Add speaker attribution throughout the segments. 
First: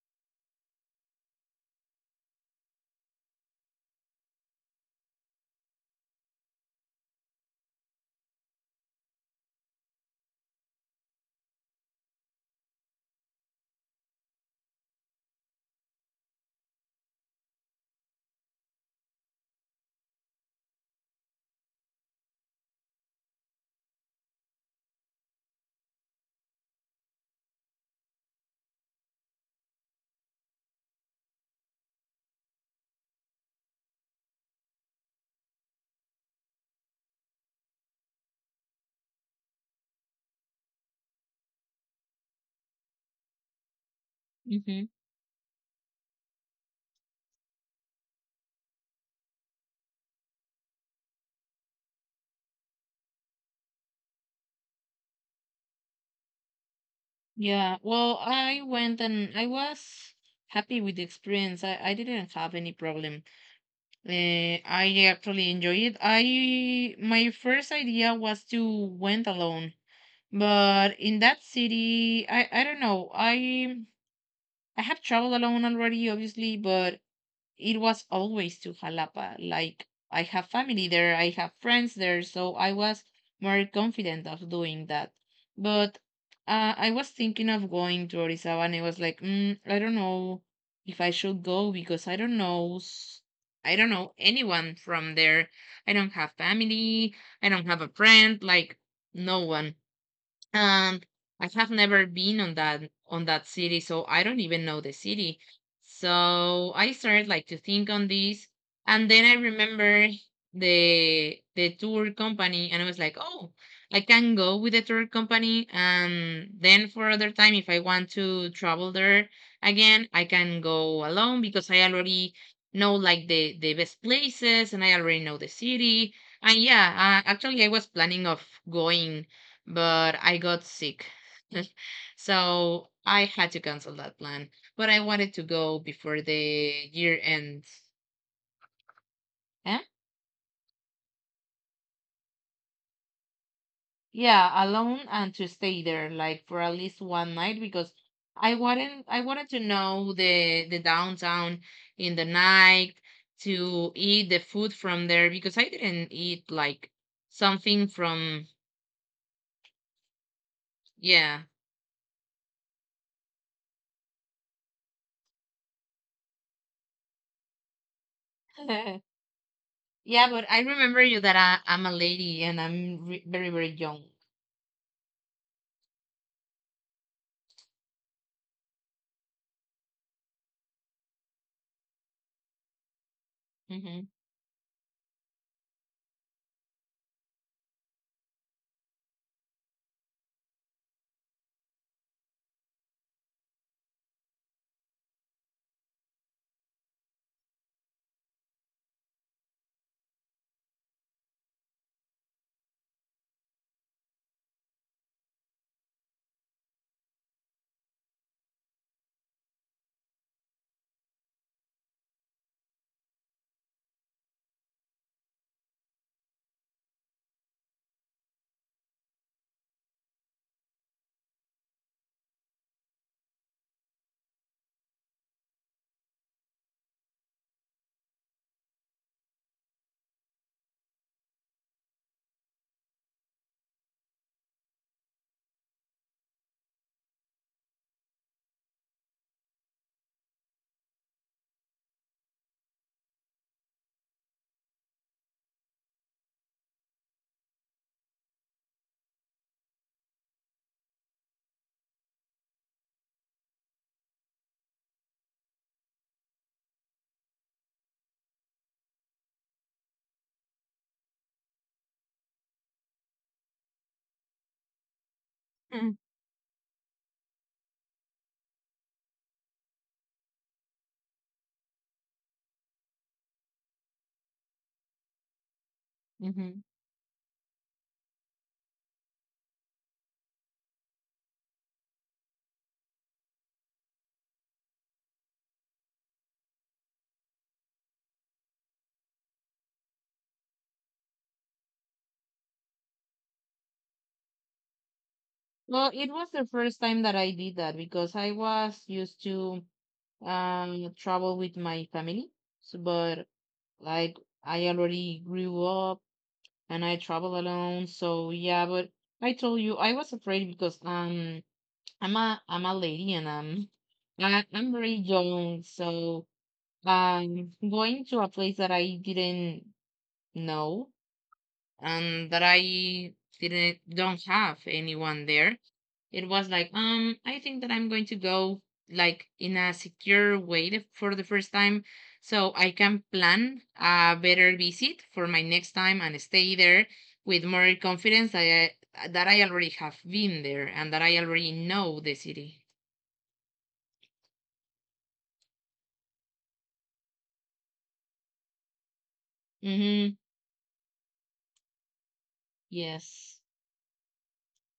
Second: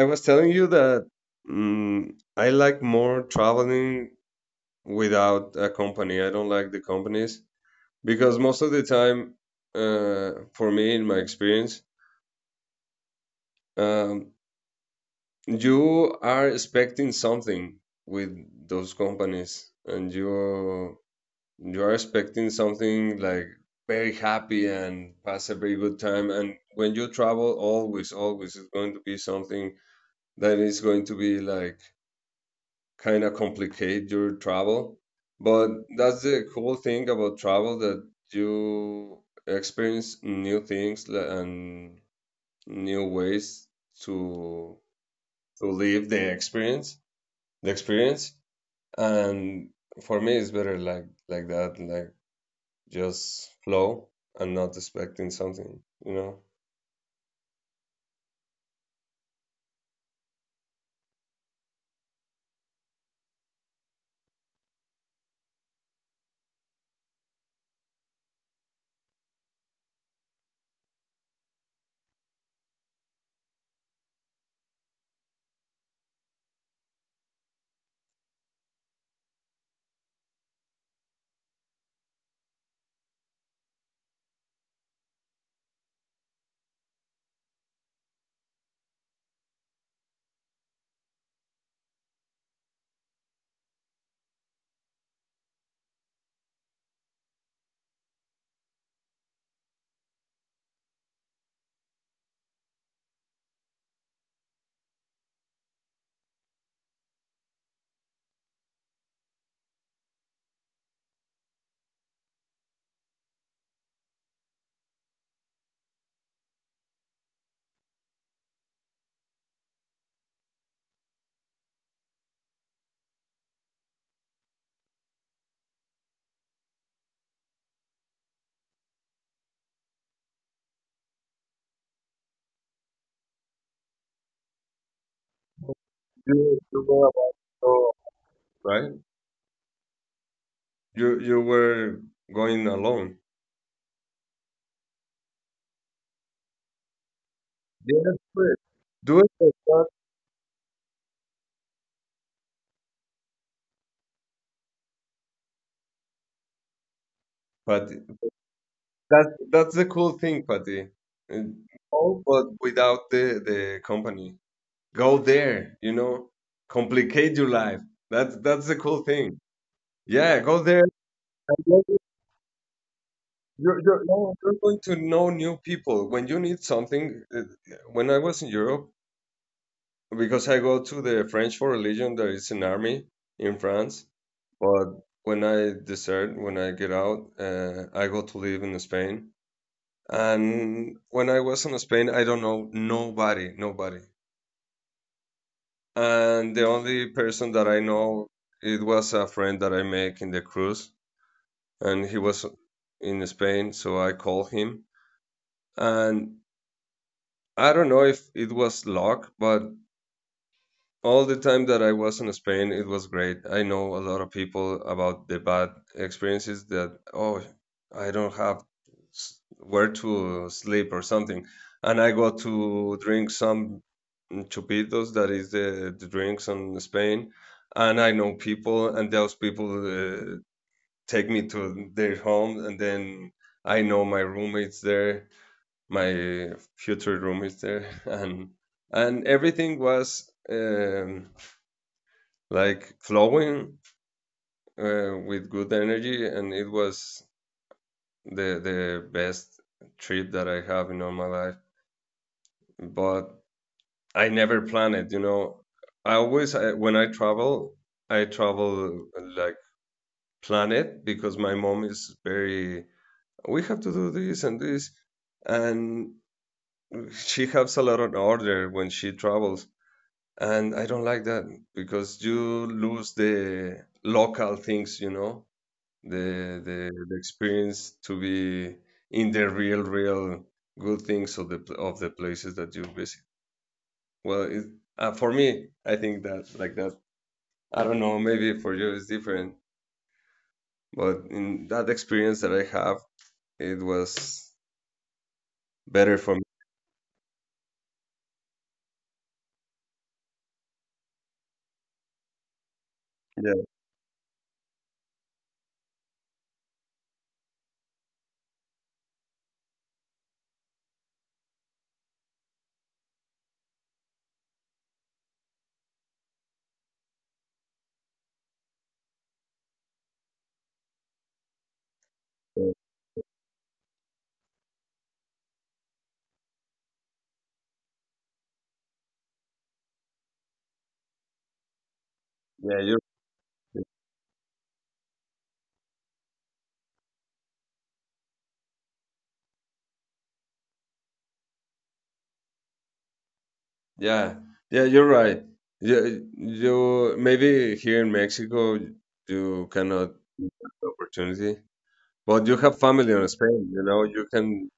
Speaker 1: I was telling you that I like more traveling without a company. I don't like the companies because most of the time, for me, in my experience, um, you are expecting something with those companies, and you are expecting something like very happy and pass a very good time. And when you travel, always, always is going to be something that is going to be like kind of complicate your travel. But that's the cool thing about travel that you experience new things and new ways to
Speaker 2: Mm-hmm.
Speaker 1: to live the experience, the experience. And For me, it's better like that, like just flow and not expecting something, you know.
Speaker 2: Yeah. Well, I went and I was happy with the experience. I didn't have any problem. I actually enjoyed it. I My first idea was to went alone, but in that city, I don't know. I have traveled alone already, obviously, but it was always to Jalapa. Like I have family there, I have friends there, so I was more confident of doing that. But I was thinking of going to Orizaba, and I was like, I don't know if I should go because I don't know. I don't know anyone from there. I don't have family. I don't have a friend. Like no one. And I have never been on that city, so I don't even know the city. So I started like to think on this, and then I remember the tour company, and I was like, oh, I can go with the tour company, and then for other time, if I want to travel there again, I can go alone because I already know like the best places, and I already know the city. And yeah, actually, I was planning of going but I got sick. So I had to cancel that plan. But I wanted to go before
Speaker 1: You
Speaker 2: the
Speaker 1: go
Speaker 2: year
Speaker 1: about
Speaker 2: end.
Speaker 1: so, right?
Speaker 2: Eh?
Speaker 1: You were going alone.
Speaker 2: Yeah, alone and to stay there like for at least one night because
Speaker 1: Yes, but
Speaker 2: I wanted
Speaker 1: do
Speaker 2: I
Speaker 1: it like
Speaker 2: wanted to
Speaker 1: that.
Speaker 2: know the downtown in the night to eat the food from there because I didn't eat like something
Speaker 1: But
Speaker 2: from,
Speaker 1: that's the cool thing, Patty.
Speaker 2: yeah.
Speaker 1: And go, but without the company. Go there, you know, complicate your life. That's the cool thing.
Speaker 2: Yeah,
Speaker 1: Yeah,
Speaker 2: but
Speaker 1: go
Speaker 2: I
Speaker 1: there.
Speaker 2: remember you that
Speaker 1: And
Speaker 2: I'm a lady and I'm very very
Speaker 1: You're
Speaker 2: young.
Speaker 1: no, You're going to know new people. When you need something, when I was in Europe, because I go to the French for religion, there is an army in France.
Speaker 2: Mm-hmm.
Speaker 1: But when I desert, when I get out, I go to live in Spain. And when I was in Spain, I don't know nobody, nobody. And the only person that I know, it was a friend that I make in the cruise, and he was in Spain, so I called him. And I don't know if it was luck, but all the time that I was in Spain, it was great. I know a lot of people about the bad experiences that, oh, I don't have where to sleep or something. And I go to drink some chupitos, that is the drinks in Spain. And I know people, and those people take me to their home, and then I know my roommates there, my future roommates there, and everything was. Like flowing with good energy and it was the best trip that I have in all my life, but I never plan it, you know. When I travel, I travel like plan it because my mom is very, we have to do this and this.
Speaker 2: Mm,
Speaker 1: And she has a lot of order when she travels, and I don't like that because you lose the local things, you know, the
Speaker 2: mhm.
Speaker 1: the the experience to be in the real good things of of the places that you visit. well it, for me, I think that like that. I don't know, maybe for you it's different, but in that experience that I have, it was
Speaker 2: Well, it
Speaker 1: better
Speaker 2: was
Speaker 1: for
Speaker 2: the
Speaker 1: me.
Speaker 2: first time that I did that because I was used to travel with my family. So, but
Speaker 1: yeah
Speaker 2: like I already grew up and I travel alone. So yeah, but I told you I was afraid because I'm a lady and I'm very young. So going to a place that I didn't know and that
Speaker 1: yeah
Speaker 2: I didn't don't have anyone there. It was like I think that I'm going to go like in a secure way for the first time so I
Speaker 1: yeah,
Speaker 2: can
Speaker 1: you're,
Speaker 2: plan a better visit for my next time and stay there with more confidence that I already have been there and that I already know the city.
Speaker 1: yeah yeah you're right. Yeah. You maybe here in Mexico, you cannot
Speaker 2: Mm-hmm.
Speaker 1: opportunity, but you have family in
Speaker 2: Yes.
Speaker 1: Spain, you know, you can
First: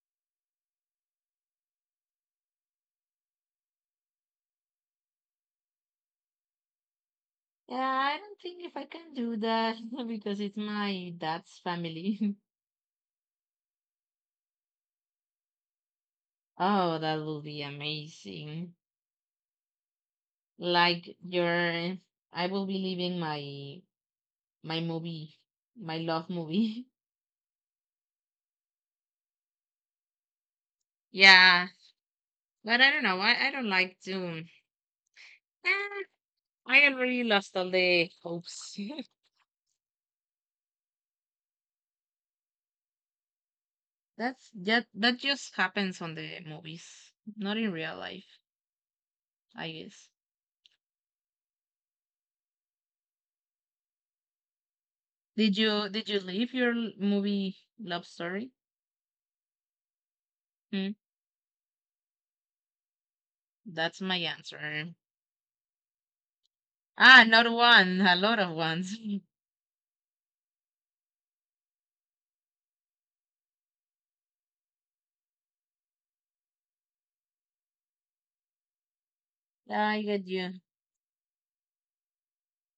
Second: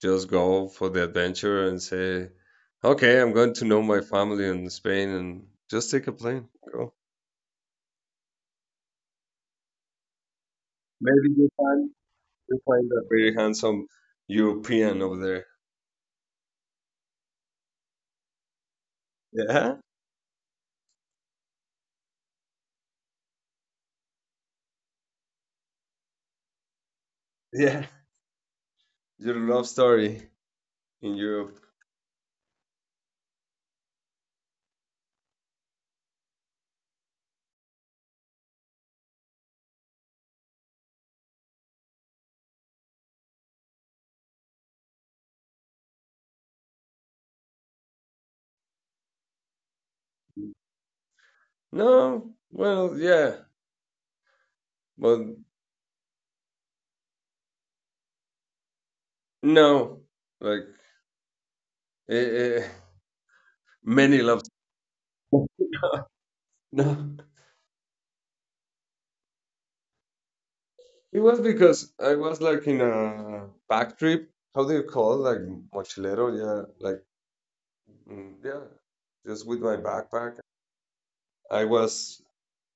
Speaker 1: just go for the adventure and say, okay, I'm going to know my family in Spain and just take a plane. Go.
Speaker 2: Yeah, I don't think if I can do that. Because it's my
Speaker 1: Maybe you
Speaker 2: dad's
Speaker 1: find,
Speaker 2: family.
Speaker 1: you find a very handsome European over there.
Speaker 2: Oh, that will be amazing.
Speaker 1: Yeah,
Speaker 2: Like your, I will be leaving my movie, my love movie.
Speaker 1: yeah. Your love story in Europe.
Speaker 2: Yeah, but I don't know. I don't like Doom. Eh, I already lost all the hopes. That just happens on the movies, not in real life, I guess.
Speaker 1: No, well, yeah, but
Speaker 2: Did you leave your movie love story?
Speaker 1: no, like
Speaker 2: Hmm?
Speaker 1: eh, eh,
Speaker 2: That's my
Speaker 1: many love.
Speaker 2: answer.
Speaker 1: No,
Speaker 2: Ah, not one, a lot of ones.
Speaker 1: it was because I was like in a back trip. How do you call it? Like mochilero? Yeah, like yeah, just with my
Speaker 2: I get
Speaker 1: backpack.
Speaker 2: you.
Speaker 1: I was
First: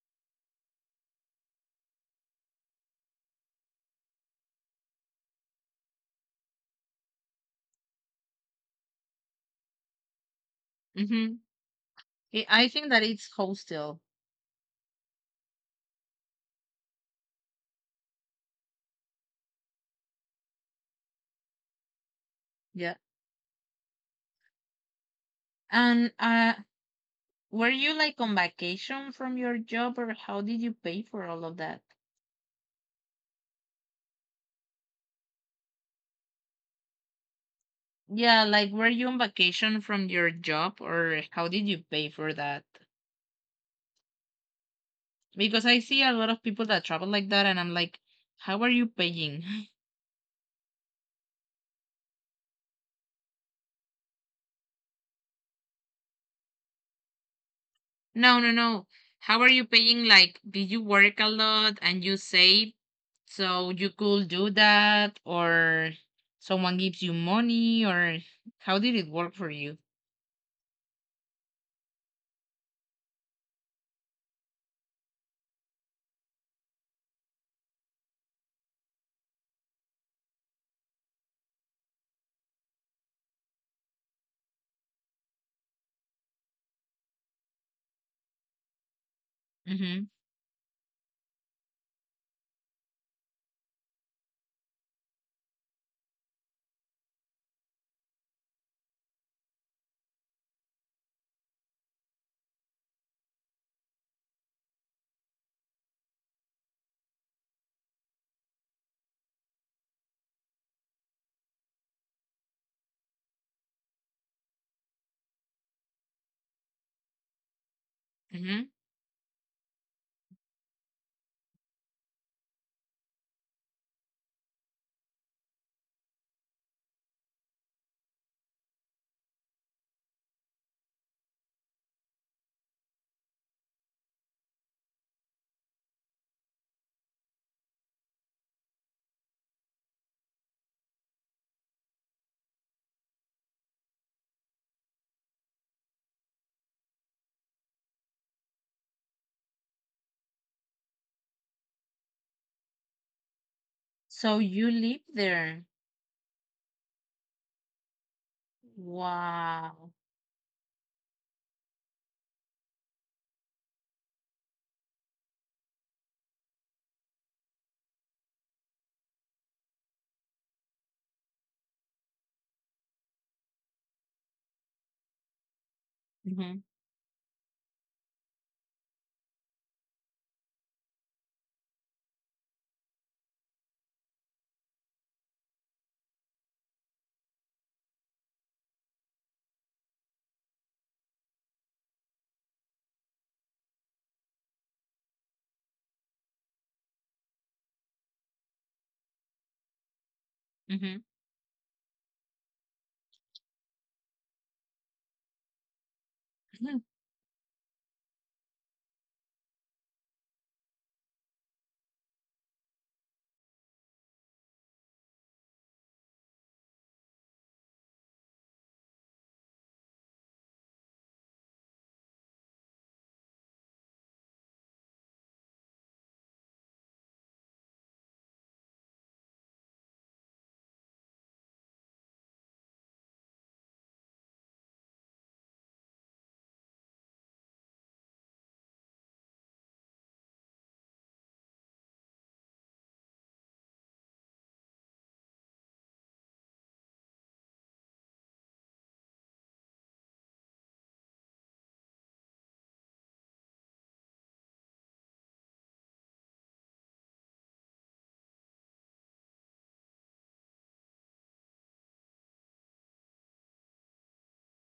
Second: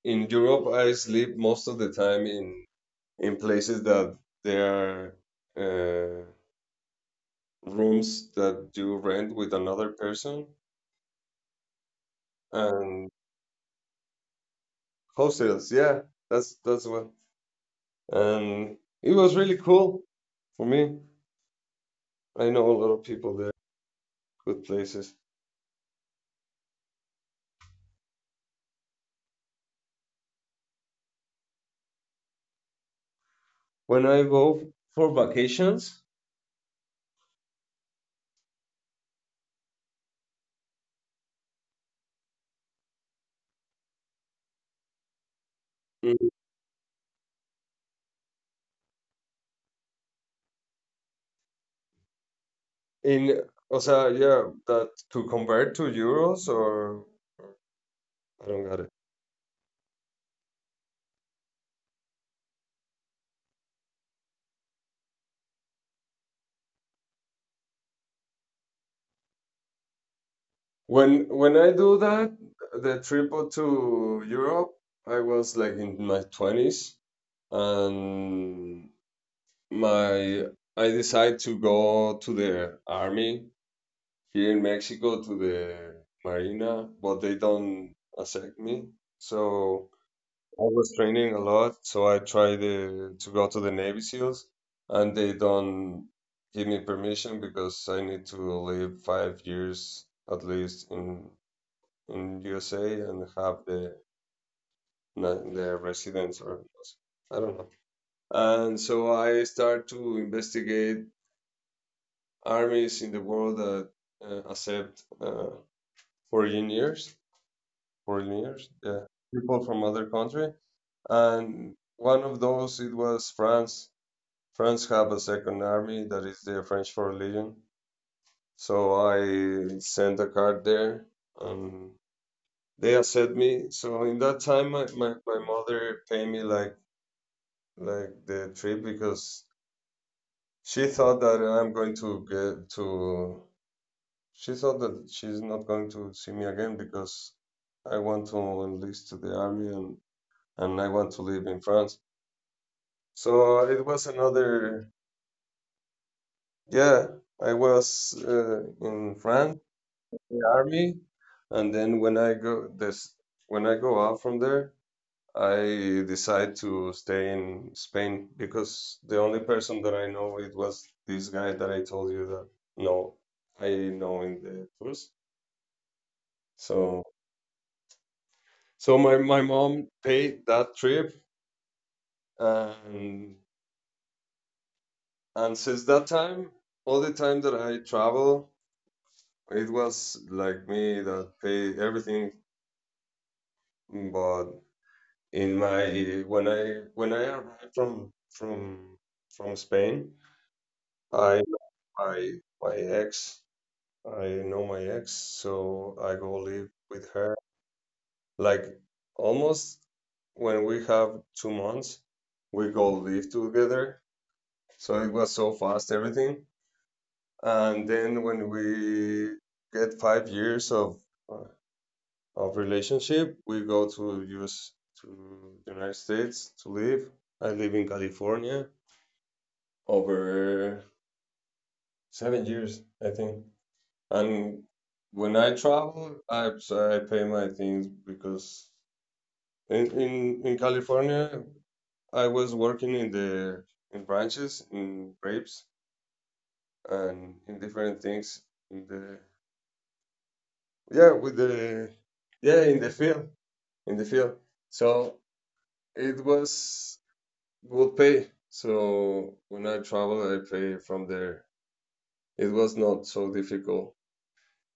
Speaker 1: in Europe. I sleep most of the time in places that there are uh, rooms that you rent with another person
Speaker 2: Mm-hmm. I think that
Speaker 1: and
Speaker 2: it's hostel.
Speaker 1: hostels. Yeah, that's what. And it was really cool for me. I know a lot
Speaker 2: Yeah.
Speaker 1: of people there, good places.
Speaker 2: And were you like on vacation from your job or how did you pay for all of that?
Speaker 1: When I go for vacations,
Speaker 2: Yeah, like were you on vacation from your job or how did you pay for that? Because I see a
Speaker 1: mm,
Speaker 2: lot of people that travel like that and I'm like, how are you paying?
Speaker 1: in, o sea, yeah, that to convert to euros or
Speaker 2: No,
Speaker 1: I
Speaker 2: no,
Speaker 1: don't got
Speaker 2: no.
Speaker 1: it.
Speaker 2: How are you paying? Like, did you work a lot and you save so you could do that or someone gives you money or how did it work for you?
Speaker 1: When I do that, the trip to Europe, I was like in my twenties, and my I decided to go to the army here in Mexico to the marina, but they don't accept me. So
Speaker 2: Mm-hmm.
Speaker 1: I was training a lot, so I tried to go to the Navy SEALs, and they don't give me permission because I need to live 5 years at least in USA and have the residence or I don't know. And so I start to investigate armies in the world that accept foreigners, foreigners,
Speaker 2: Mm-hmm.
Speaker 1: yeah, people from other country. And one of those it was France. France have a second army that is the French Foreign Legion. So I sent a card there and they accept me. So in that time, my mother paid me like the trip because she thought that I'm going to get to. She thought that she's not going to see me again because I want to enlist to the army and I want to live in France. So it was
Speaker 2: So you
Speaker 1: another.
Speaker 2: live there.
Speaker 1: Yeah, I was in France,
Speaker 2: Wow.
Speaker 1: the army, and then when I go out from there. I decided to stay in Spain because the only person that I know it was this guy that I told you that no, I know in the tours.
Speaker 2: Mhm,
Speaker 1: So so my mom paid that trip and and since that time, all the time that I travel, it was like me that paid everything. But in my when I arrived from Spain,
Speaker 2: mhm.
Speaker 1: I met my my ex, I know my ex, so I go live
Speaker 2: Mhm.
Speaker 1: with her. Like almost when we have 2 months, we go live together. So it was so fast, everything. And then when we get 5 years uh, of relationship, we go to US to the United States to live. I live in California over 7 years, I think. And when I travel, I so I pay my things because in California, I was working in the in branches, in grapes, and in different things. In the yeah, with the yeah, in the field, in the field. So it was good pay. So when I travel, I pay from there. It was not so difficult.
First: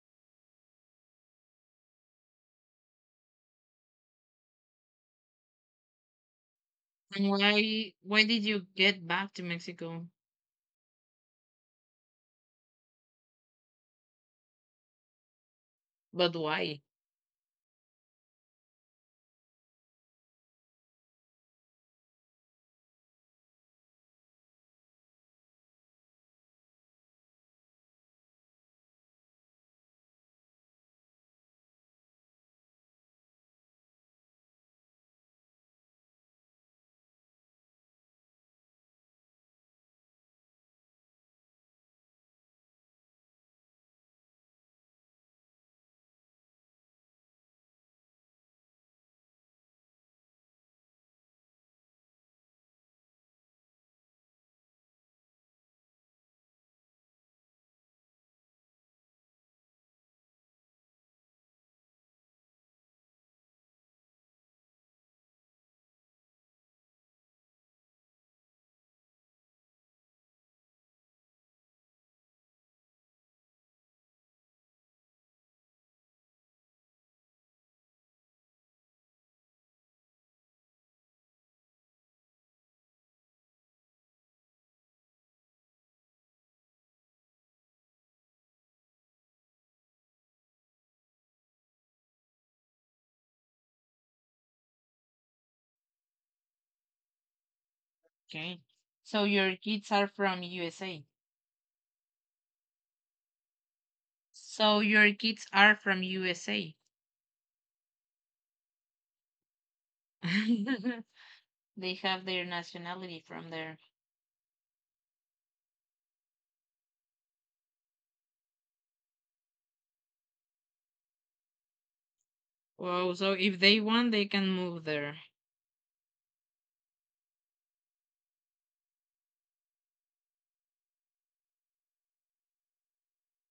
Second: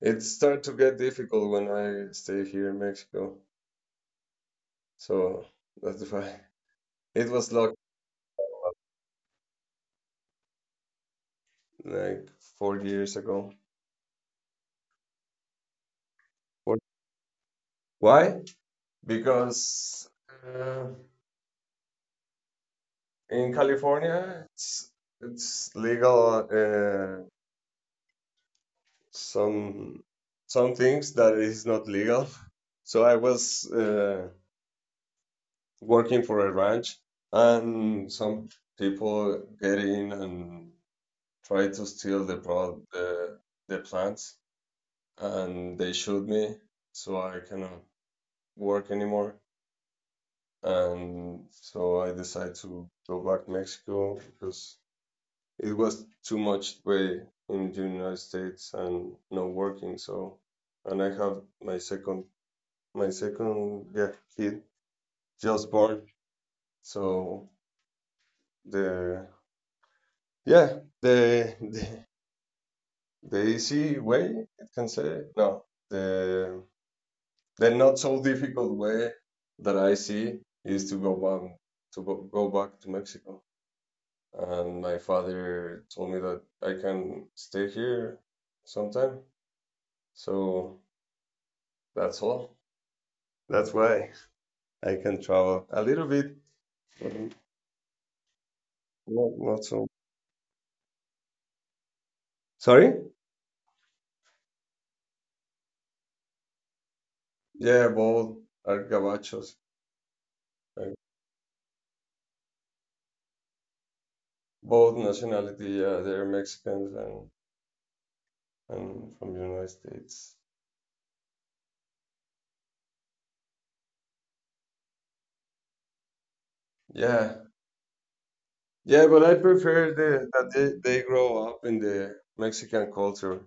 Speaker 1: It started to get difficult when I stay here in Mexico. So that's why it
Speaker 2: And
Speaker 1: was locked
Speaker 2: why did you get back to Mexico?
Speaker 1: like 4 years ago.
Speaker 2: But
Speaker 1: What?
Speaker 2: why?
Speaker 1: Why? Because uh, in California, it's legal some some things that is not legal. So I was working for a ranch, and some people get in and try to steal the plants, and they shoot me. So I cannot work anymore. And so I decided to go back to Mexico because it was too much way in the United States and not working. And I have my second, yeah, kid just born. So the, yeah, the easy way, I can say, no, the, the not so difficult way that I see is to go back, to go back to Mexico. And my father told me that I can stay here sometime. So that's all. That's why I can travel a little bit, but
Speaker 2: Okay. So
Speaker 1: not,
Speaker 2: your
Speaker 1: not
Speaker 2: kids
Speaker 1: so.
Speaker 2: are from USA.
Speaker 1: Sorry?
Speaker 2: So your kids are from USA.
Speaker 1: Yeah, both are gabachos. Like,
Speaker 2: They have their nationality from there.
Speaker 1: Both nationality, yeah, they're Mexicans and from United States.
Speaker 2: Wow, so if they want, they can move there.
Speaker 1: Yeah, yeah, but I prefer the, that they grow up in the Mexican culture,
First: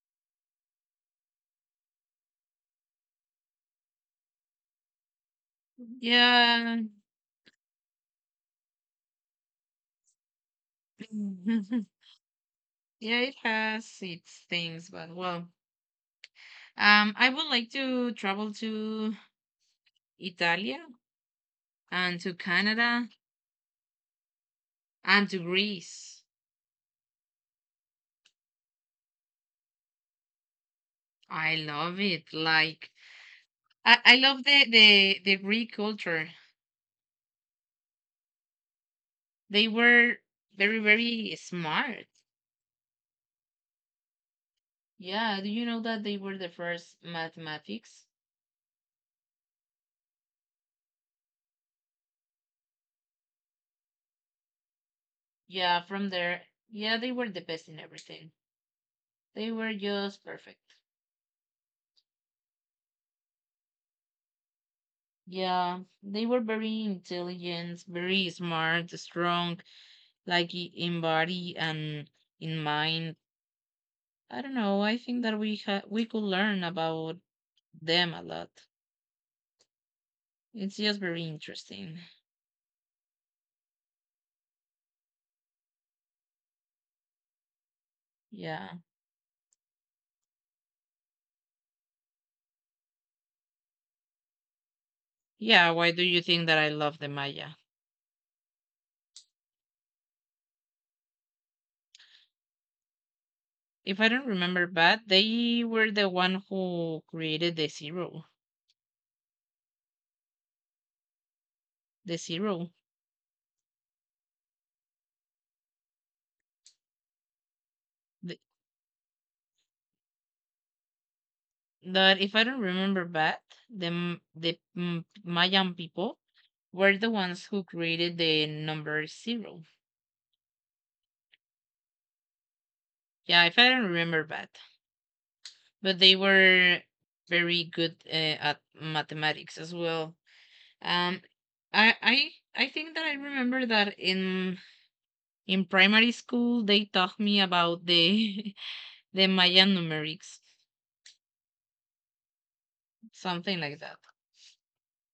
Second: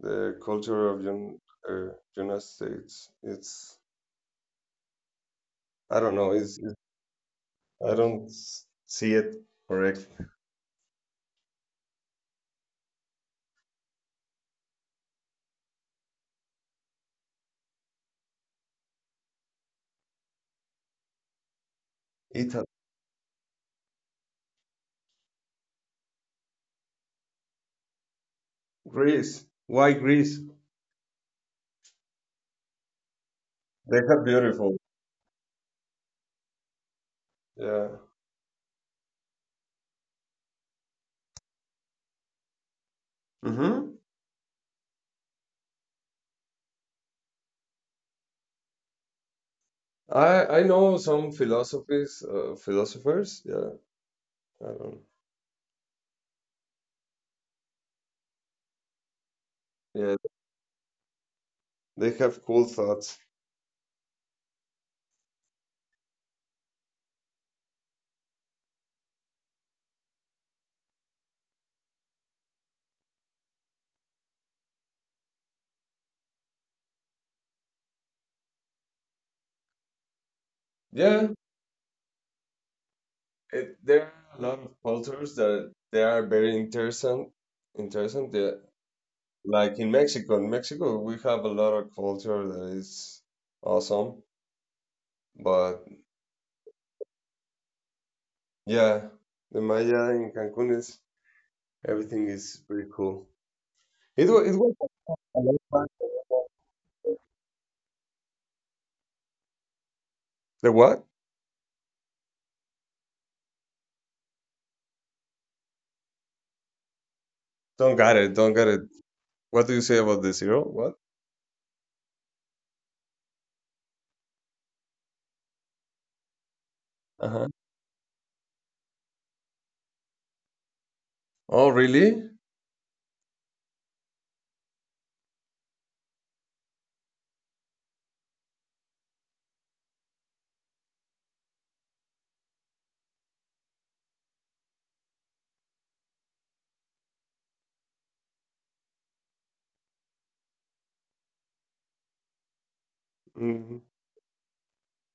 Speaker 1: the culture of Un, uh, United States. It's
Speaker 2: Mhm.
Speaker 1: I don't know.
Speaker 2: Yeah.
Speaker 1: I don't see it correct.
Speaker 2: Yeah, it has its things, but well, I would like to travel to Italia and to
Speaker 1: Italy,
Speaker 2: Canada and to Greece.
Speaker 1: Greece. Why Greece?
Speaker 2: I love it. Like I,
Speaker 1: They
Speaker 2: I
Speaker 1: have
Speaker 2: love the,
Speaker 1: beautiful.
Speaker 2: the the Greek culture.
Speaker 1: Yeah.
Speaker 2: They were very very smart.
Speaker 1: Hmm.
Speaker 2: Yeah, do you know that they were the first mathematics?
Speaker 1: I know some philosophies, philosophers. Yeah. I don't.
Speaker 2: Yeah, from there. Yeah, they were the best in everything. They were just
Speaker 1: Yeah.
Speaker 2: perfect.
Speaker 1: They have cool thoughts.
Speaker 2: Yeah, they were very intelligent, very smart, strong, like in body and in mind. I don't know. I think that we could learn about them a lot. It's just very
Speaker 1: Yeah.
Speaker 2: interesting.
Speaker 1: It, there are a lot of cultures that they are very interesting. Interesting. Yeah.
Speaker 2: Yeah.
Speaker 1: Like in Mexico. In Mexico, we have a lot of culture that is awesome.
Speaker 2: Yeah.
Speaker 1: But
Speaker 2: Why do you think that I love the Maya?
Speaker 1: yeah, the Maya in Cancun is. Everything is pretty cool.
Speaker 2: If I don't
Speaker 1: It
Speaker 2: remember
Speaker 1: was
Speaker 2: bad, they were the one who created the zero.
Speaker 1: the what?
Speaker 2: The zero.
Speaker 1: Don't got it.
Speaker 2: The,
Speaker 1: Don't got it. What do you say about the zero? What?
Speaker 2: that, if I don't remember bad, the Mayan people were the
Speaker 1: Uh
Speaker 2: ones
Speaker 1: huh.
Speaker 2: who created the number zero.
Speaker 1: Oh, really?
Speaker 2: Yeah, if I don't remember bad, but they were very good at mathematics as well. Um, I I I think that I remember that in primary school, they taught me about the the Mayan numerics, something
Speaker 1: Hmm.
Speaker 2: like that.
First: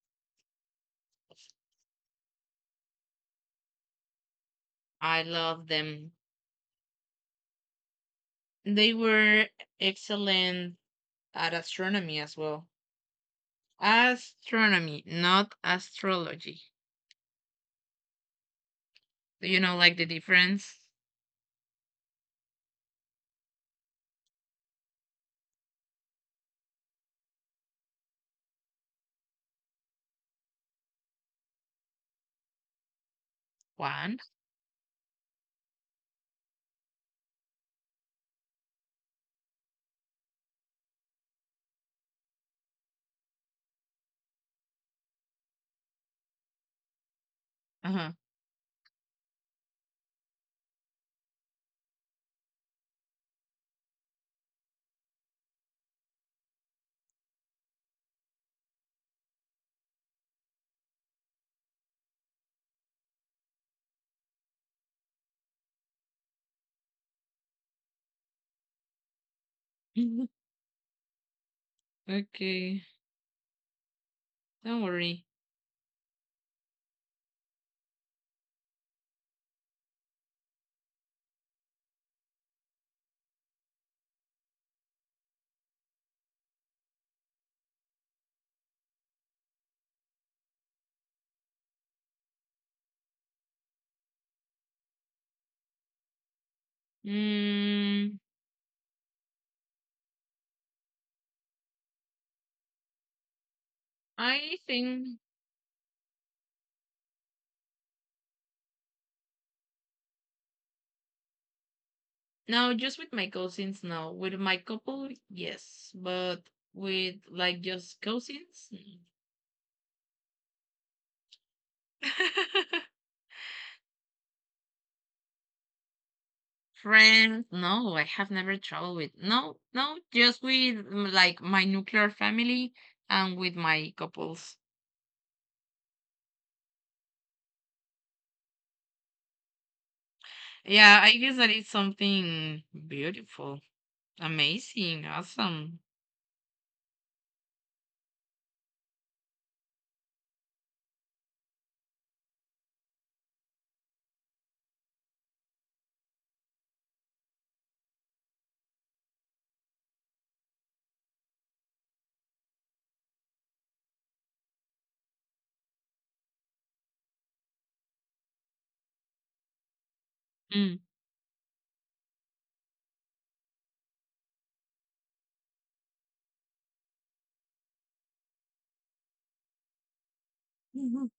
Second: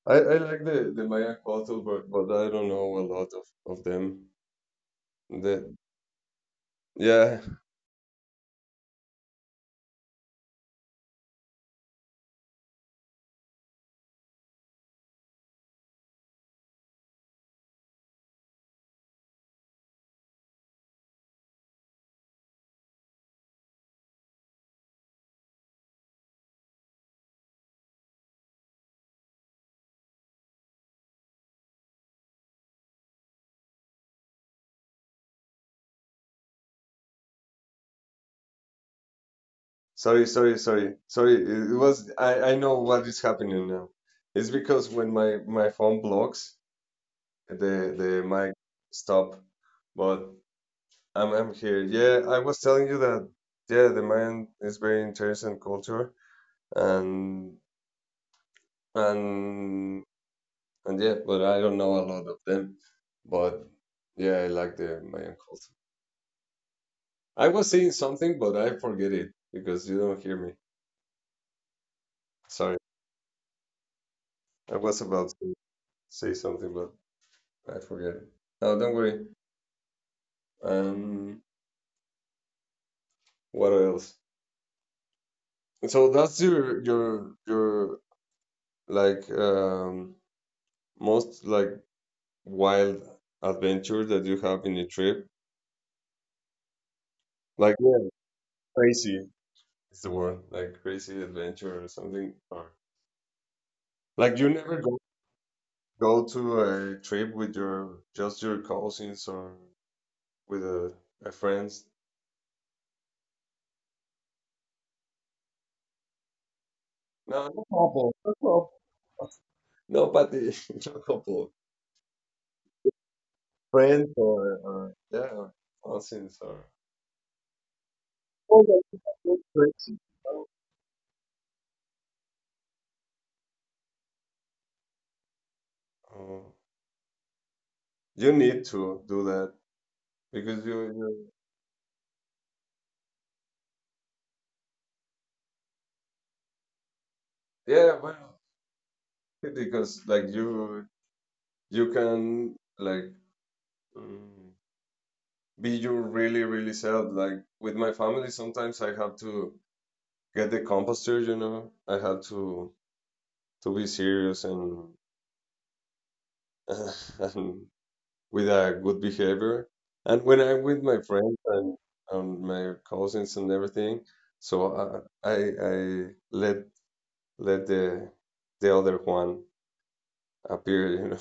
Speaker 1: I like the Maya culture, but I don't know a lot of them.
Speaker 2: I love
Speaker 1: The
Speaker 2: them.
Speaker 1: yeah.
Speaker 2: They were excellent at astronomy as well. Astronomy, not astrology. Do you know like the difference? One.
Speaker 1: Sorry, sorry, sorry, sorry. It was I know what is happening now. It's because when my phone blocks, the
Speaker 2: Uh huh.
Speaker 1: the mic stop. But I'm here. Yeah, I was telling you that yeah, the Mayan is very interesting culture and and and yeah, but I don't know a lot of them. But yeah, I like the Mayan culture. I was saying something, but I forget it because you don't hear me. Sorry.
Speaker 2: Okay.
Speaker 1: I
Speaker 2: Don't
Speaker 1: was
Speaker 2: worry.
Speaker 1: about to say something, but I forget it. No, don't worry. Um, what else? So that's your your like most like wild adventure that you have in a trip? Like, yeah,
Speaker 2: Mm,
Speaker 1: crazy is the word, like crazy adventure or something. Or like you
Speaker 2: I
Speaker 1: never go
Speaker 2: think
Speaker 1: go to a trip with your just your cousins or with a friends.
Speaker 2: no, just with my cousins. No, with my couple, yes, but with
Speaker 1: No, no
Speaker 2: like just
Speaker 1: couple, no
Speaker 2: cousins.
Speaker 1: couple,
Speaker 2: No.
Speaker 1: nobody, no couple, friends or yeah, or cousins or.
Speaker 2: Friends, no, I have never
Speaker 1: Oh,
Speaker 2: traveled with
Speaker 1: that's
Speaker 2: no,
Speaker 1: crazy.
Speaker 2: no, just with like my nuclear family and with my couples.
Speaker 1: Oh, you need to do that because you,
Speaker 2: Yeah, I
Speaker 1: you
Speaker 2: guess that is something beautiful, amazing, awesome.
Speaker 1: yeah, well. Because like you can like mm, be your really really self. Like with my family sometimes I have to get the composture. I have to be serious and and with a good behavior, and when I'm
Speaker 2: Mm.
Speaker 1: with my friends and my cousins and everything, so I let let the the other one appear you
Speaker 2: Mhm.
Speaker 1: know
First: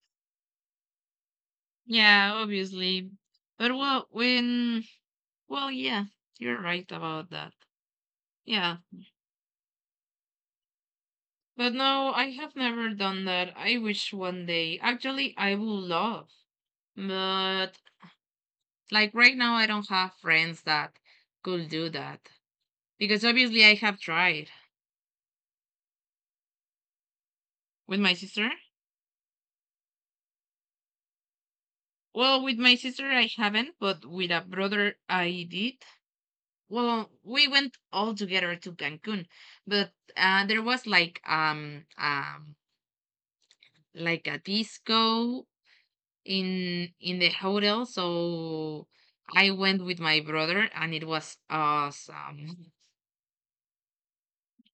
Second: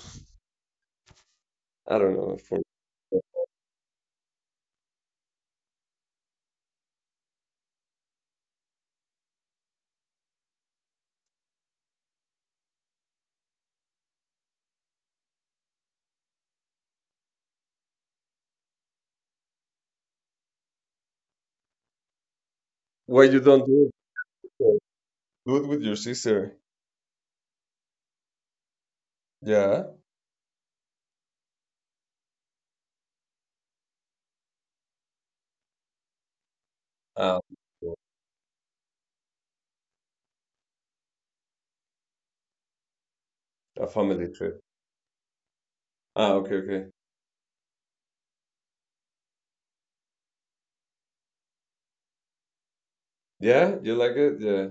Speaker 1: I don't
Speaker 2: Yeah,
Speaker 1: know for
Speaker 2: obviously. But well, yeah, you're right about that. Yeah. But no, I have never done that. I wish one day. Actually, I would love. But like right now, I don't have friends that could do that because
Speaker 1: why you
Speaker 2: obviously
Speaker 1: don't
Speaker 2: I
Speaker 1: do
Speaker 2: have tried
Speaker 1: it. Good with your sister.
Speaker 2: with my sister.
Speaker 1: Yeah.
Speaker 2: Well, with my sister, I haven't, but with a brother, I did. Well,
Speaker 1: Ah,
Speaker 2: we went all together to Cancun, but there was
Speaker 1: a
Speaker 2: like
Speaker 1: family
Speaker 2: a
Speaker 1: trip.
Speaker 2: disco
Speaker 1: Ah, okay,
Speaker 2: in
Speaker 1: okay.
Speaker 2: in the hotel, so I went with my brother, and it was awesome.
Speaker 1: Yeah, you like it? Yeah.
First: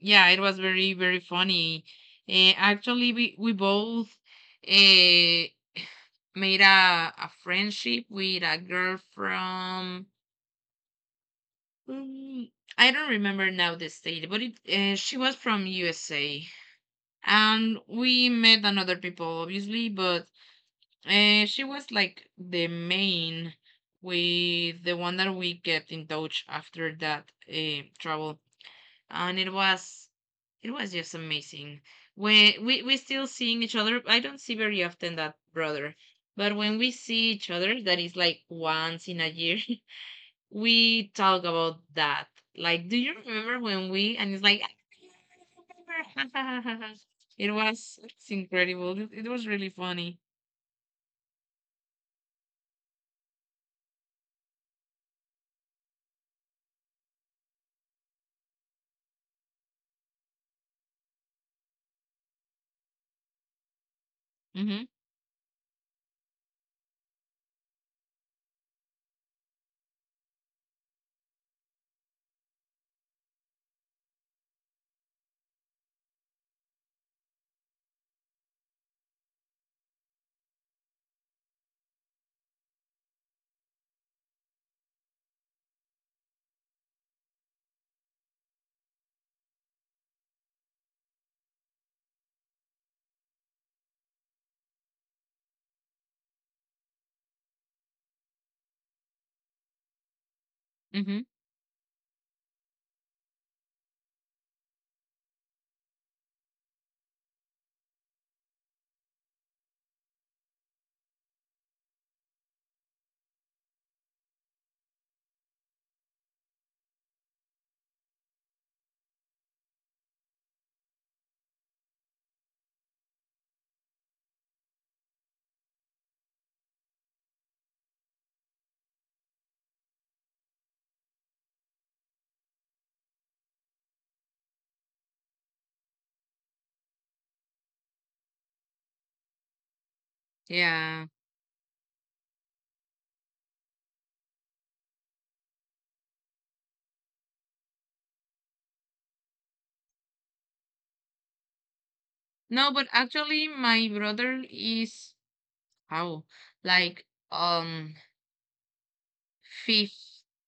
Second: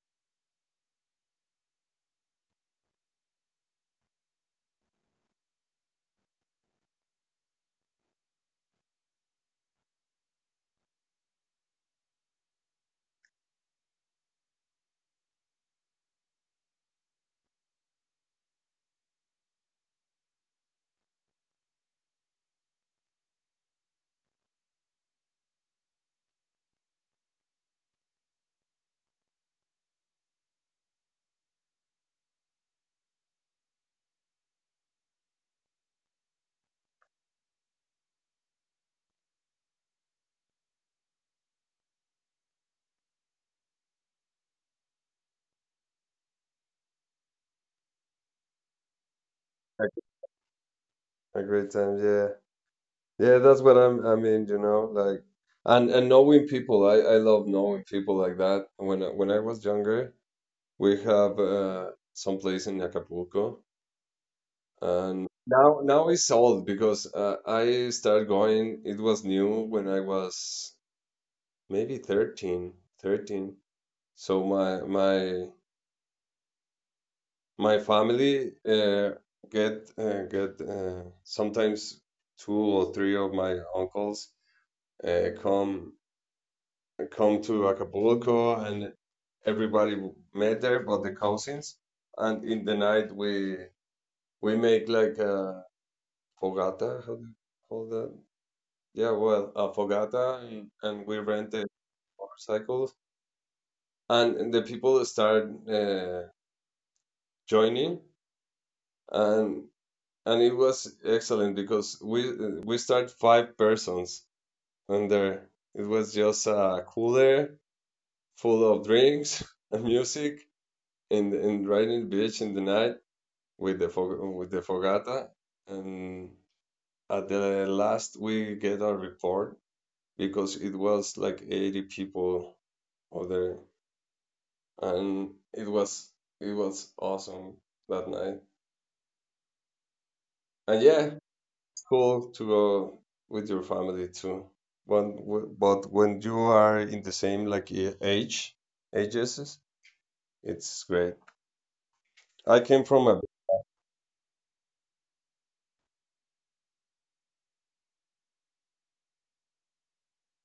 Speaker 2: Yeah, it was very very funny. Actually, we both uh, made a friendship with a girl from, mm, I don't remember now the state, but it she was from USA, and we met another people obviously, but she was like the main, with the one that we kept in touch after that travel, and it was just amazing. We still seeing each other. I don't see very often that brother, but when we see each other, that is like once in a year, we talk about that. Like, do you remember when we? And it's like, "I remember." it's incredible. It was really funny.
Speaker 1: A great time, yeah. Yeah, that's what I mean, you know, like, and knowing people. I love knowing people like that. When I was younger, we have some place in Acapulco,
Speaker 2: Mhm.
Speaker 1: and now it's old because I started going, it was new when I was maybe 13, 13. So my family get sometimes two or three of my uncles uh, come come to Acapulco, and everybody met there, but the cousins. And in the night we make like a fogata. How do you call that? Yeah, well, a fogata, and we
Speaker 2: Mhm.
Speaker 1: rent the motorcycles, and the people start joining, and it was excellent because we start five persons, and there it was just a cooler full of drinks and music, and riding the beach in the night with the fogata, and at the last we get a report because it was like 80 people over there, and it was awesome that night. And
Speaker 2: Yeah.
Speaker 1: yeah, cool to go with your family too. But when you are in the same, like, age, ages, it's great. I
Speaker 2: No,
Speaker 1: came
Speaker 2: but
Speaker 1: from a.
Speaker 2: actually, my brother is how like um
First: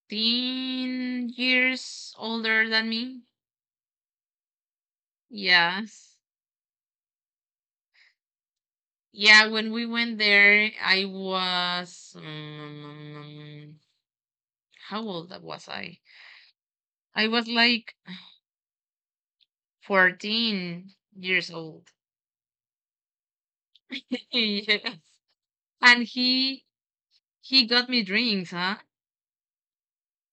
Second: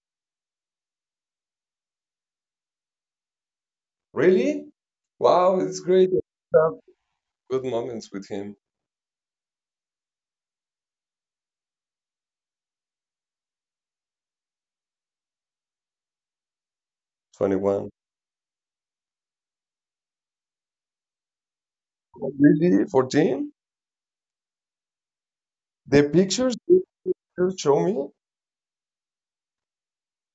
Speaker 2: 15 years older than me.
Speaker 1: Really? Wow, it's great.
Speaker 2: Yes.
Speaker 1: Have good moments with him.
Speaker 2: Yeah, when we went there, I was how old was I? I was
Speaker 1: 21.
Speaker 2: like 14 years old.
Speaker 1: Oh, really? 14?
Speaker 2: Yes. And
Speaker 1: The pictures
Speaker 2: he
Speaker 1: you
Speaker 2: he
Speaker 1: show
Speaker 2: got me
Speaker 1: me?
Speaker 2: drinks, huh?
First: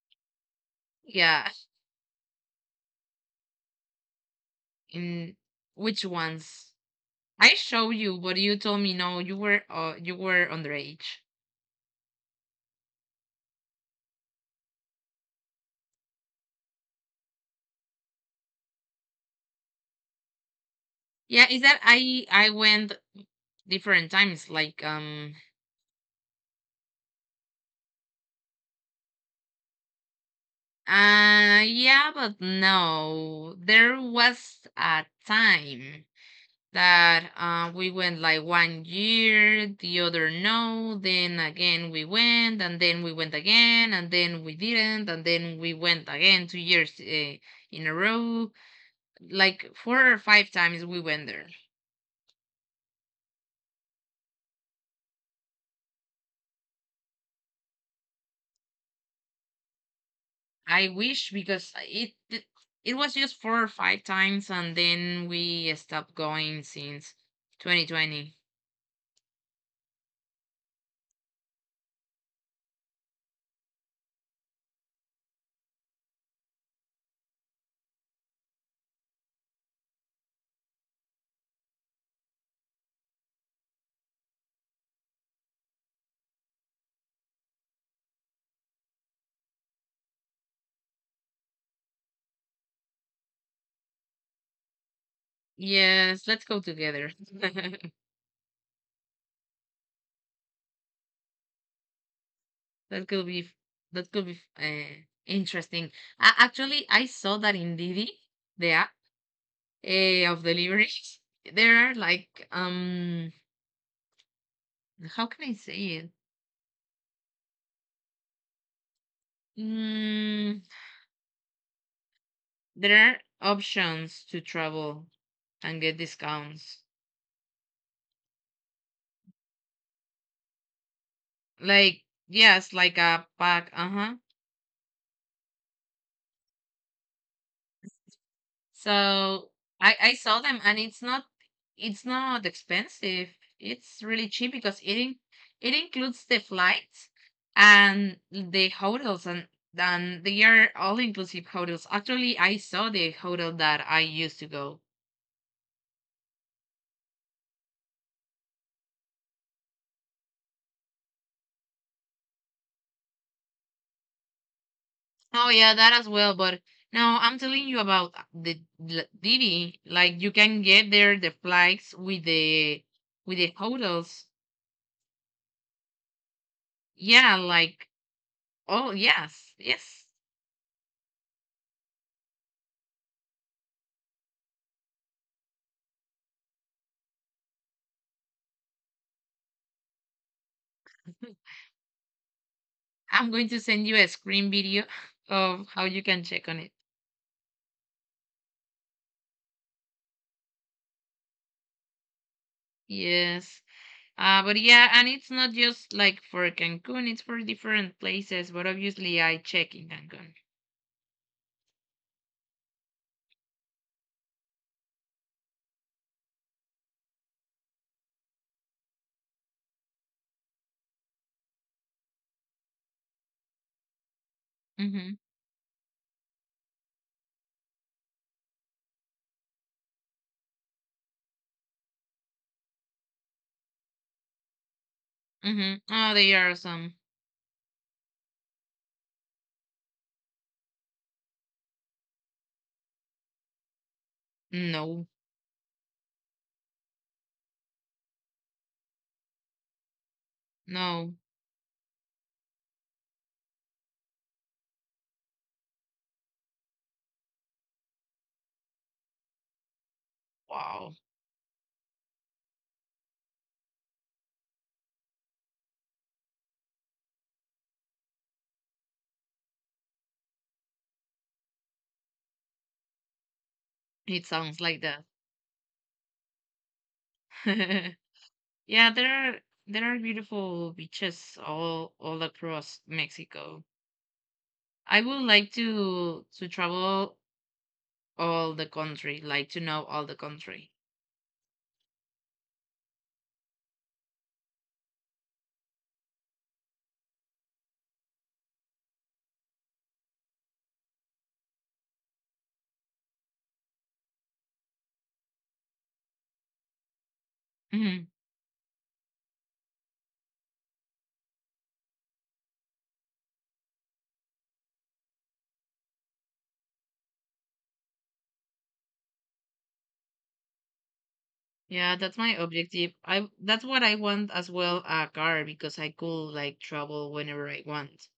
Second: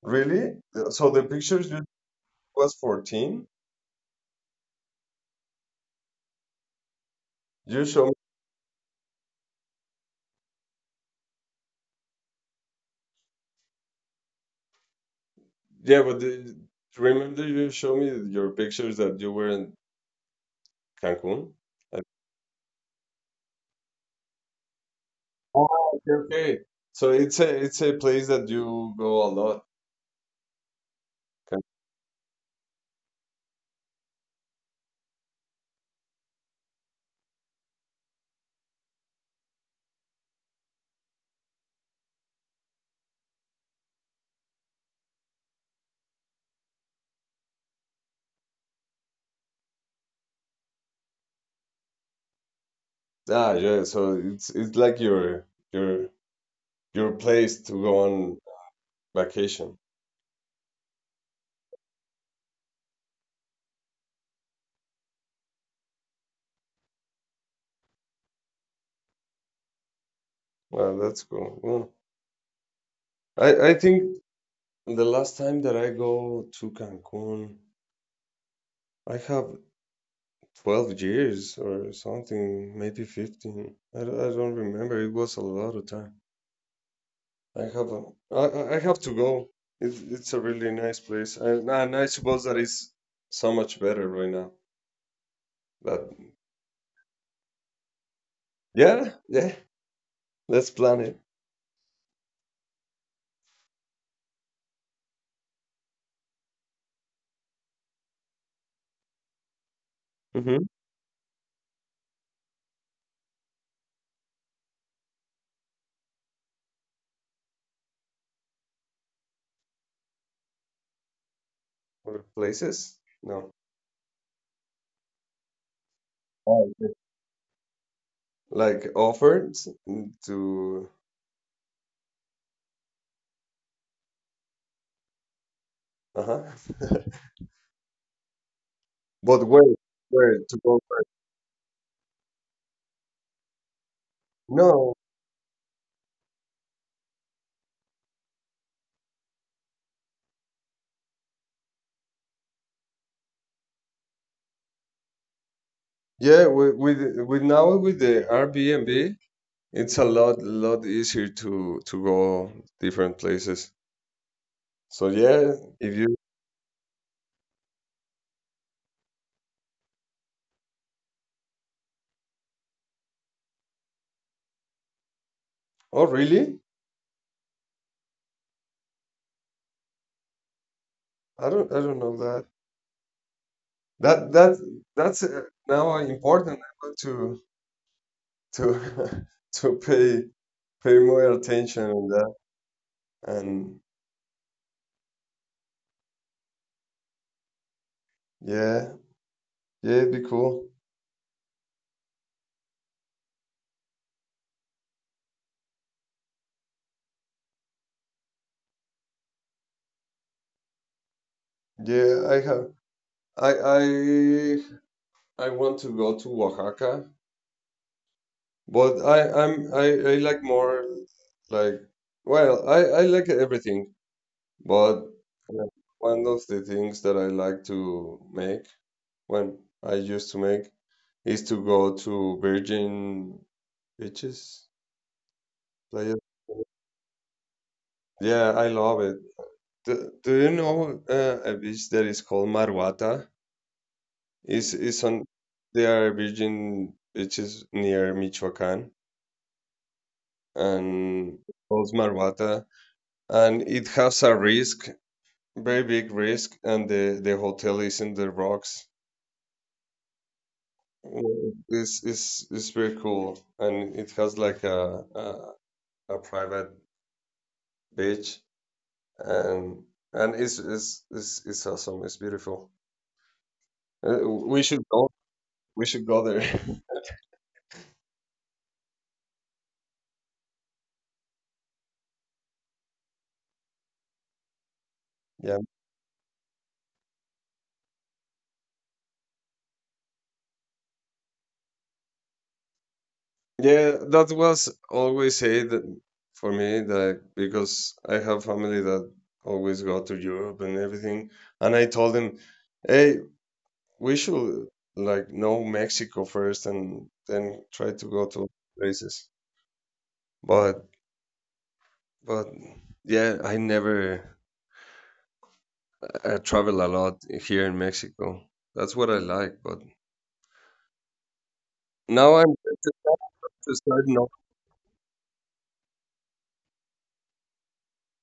Speaker 1: Really? So the
Speaker 2: Yeah.
Speaker 1: pictures you was 14?
Speaker 2: In which ones? I
Speaker 1: You
Speaker 2: show
Speaker 1: show me,
Speaker 2: you, but you told me no, you were underage.
Speaker 1: yeah, but the, remember you show me your pictures that you were in
Speaker 2: Yeah,
Speaker 1: Cancun?
Speaker 2: is that I went different times like
Speaker 1: Oh, okay, okay. So it's a place that you go a lot. Okay.
Speaker 2: yeah, but no. There was a time that we went like one year, the other no, then again we went and then we went again and then we didn't and then we went again 2 years in a row. Like four or five times we went there.
Speaker 1: Ah, yeah. So it's like your your place to go on vacation.
Speaker 2: I wish because it was just four or five times and then we stopped going since 2020.
Speaker 1: Wow, that's cool. Mm. I think the last time that I go to Cancun, I have 12 years or something, maybe 15. I don't remember. It was a lot of time. I have a, I have to go. It's a really nice place, and I suppose that it's so much better right now. But
Speaker 2: Yes, let's go together. That
Speaker 1: yeah, yeah, let's plan it.
Speaker 2: could be interesting. Actually, I saw that in Didi, the app of
Speaker 1: Hmm.
Speaker 2: deliveries, there are like how can I say it? Mm,
Speaker 1: Or places?
Speaker 2: there are
Speaker 1: No.
Speaker 2: options to travel and get
Speaker 1: Oh,
Speaker 2: discounts.
Speaker 1: okay. Like offered to.
Speaker 2: Like, yes, like a pack. Uh-huh.
Speaker 1: Uh-huh.
Speaker 2: So
Speaker 1: But where?
Speaker 2: I saw
Speaker 1: Where
Speaker 2: them
Speaker 1: to
Speaker 2: and
Speaker 1: go?
Speaker 2: it's not expensive. It's really cheap because it
Speaker 1: No.
Speaker 2: in, it includes the flights and the hotels, and they are all inclusive hotels. Actually, I saw the hotel that I used to go.
Speaker 1: Yeah, with now with the Airbnb, it's a lot lot easier to go different places. So
Speaker 2: Oh
Speaker 1: yeah,
Speaker 2: yeah, that
Speaker 1: if
Speaker 2: as
Speaker 1: you.
Speaker 2: well. But no, I'm telling you about the Didi. Like you can get there the flights with the hotels.
Speaker 1: Oh, really?
Speaker 2: Yeah, like. Oh, yes, yes.
Speaker 1: I don't know that. That that that's now important. I want to to to pay more attention on that.
Speaker 2: I'm going to
Speaker 1: And
Speaker 2: send you a screen video of how you can check on it.
Speaker 1: yeah, yeah, it'd be cool.
Speaker 2: Yes. But yeah, and it's not just like for Cancun, it's for different places. But obviously, I check in Cancun.
Speaker 1: Yeah, I have. I I I want to go to Oaxaca, but I like more, like, well, I like everything, but
Speaker 2: Mm-hmm.
Speaker 1: uh, one of the things that I like to make when I used to make is to go to Virgin Beaches,
Speaker 2: Mm-hmm. Oh,
Speaker 1: playas.
Speaker 2: they are some.
Speaker 1: Yeah, I love it. Do you know a beach that is called Marwata? Is
Speaker 2: No,
Speaker 1: on, there are virgin beaches near Michoacán
Speaker 2: no.
Speaker 1: and called Marwata, and it has a risk, very big risk, and the hotel is in the rocks.
Speaker 2: Wow.
Speaker 1: Well, it's very cool, and it has like a private beach, and it's awesome. It's beautiful. Uh,
Speaker 2: It sounds
Speaker 1: we
Speaker 2: like
Speaker 1: should
Speaker 2: that.
Speaker 1: go. We should go there.
Speaker 2: Yeah, there are beautiful beaches all across Mexico. I would like
Speaker 1: Yeah.
Speaker 2: to travel all the country, like to know all the country.
Speaker 1: Yeah, that was always said for me, that because I have family that always go to Europe and everything, and I told them, "Hey, we should, like, know Mexico first and then try to
Speaker 2: Hmm.
Speaker 1: go to places." But but yeah, I never, I travel a lot here in Mexico. That's what I like. But
Speaker 2: Yeah, that's
Speaker 1: now
Speaker 2: my
Speaker 1: I'm
Speaker 2: objective. I That's
Speaker 1: to
Speaker 2: what I
Speaker 1: start now.
Speaker 2: want as well a car because I could like travel whenever I want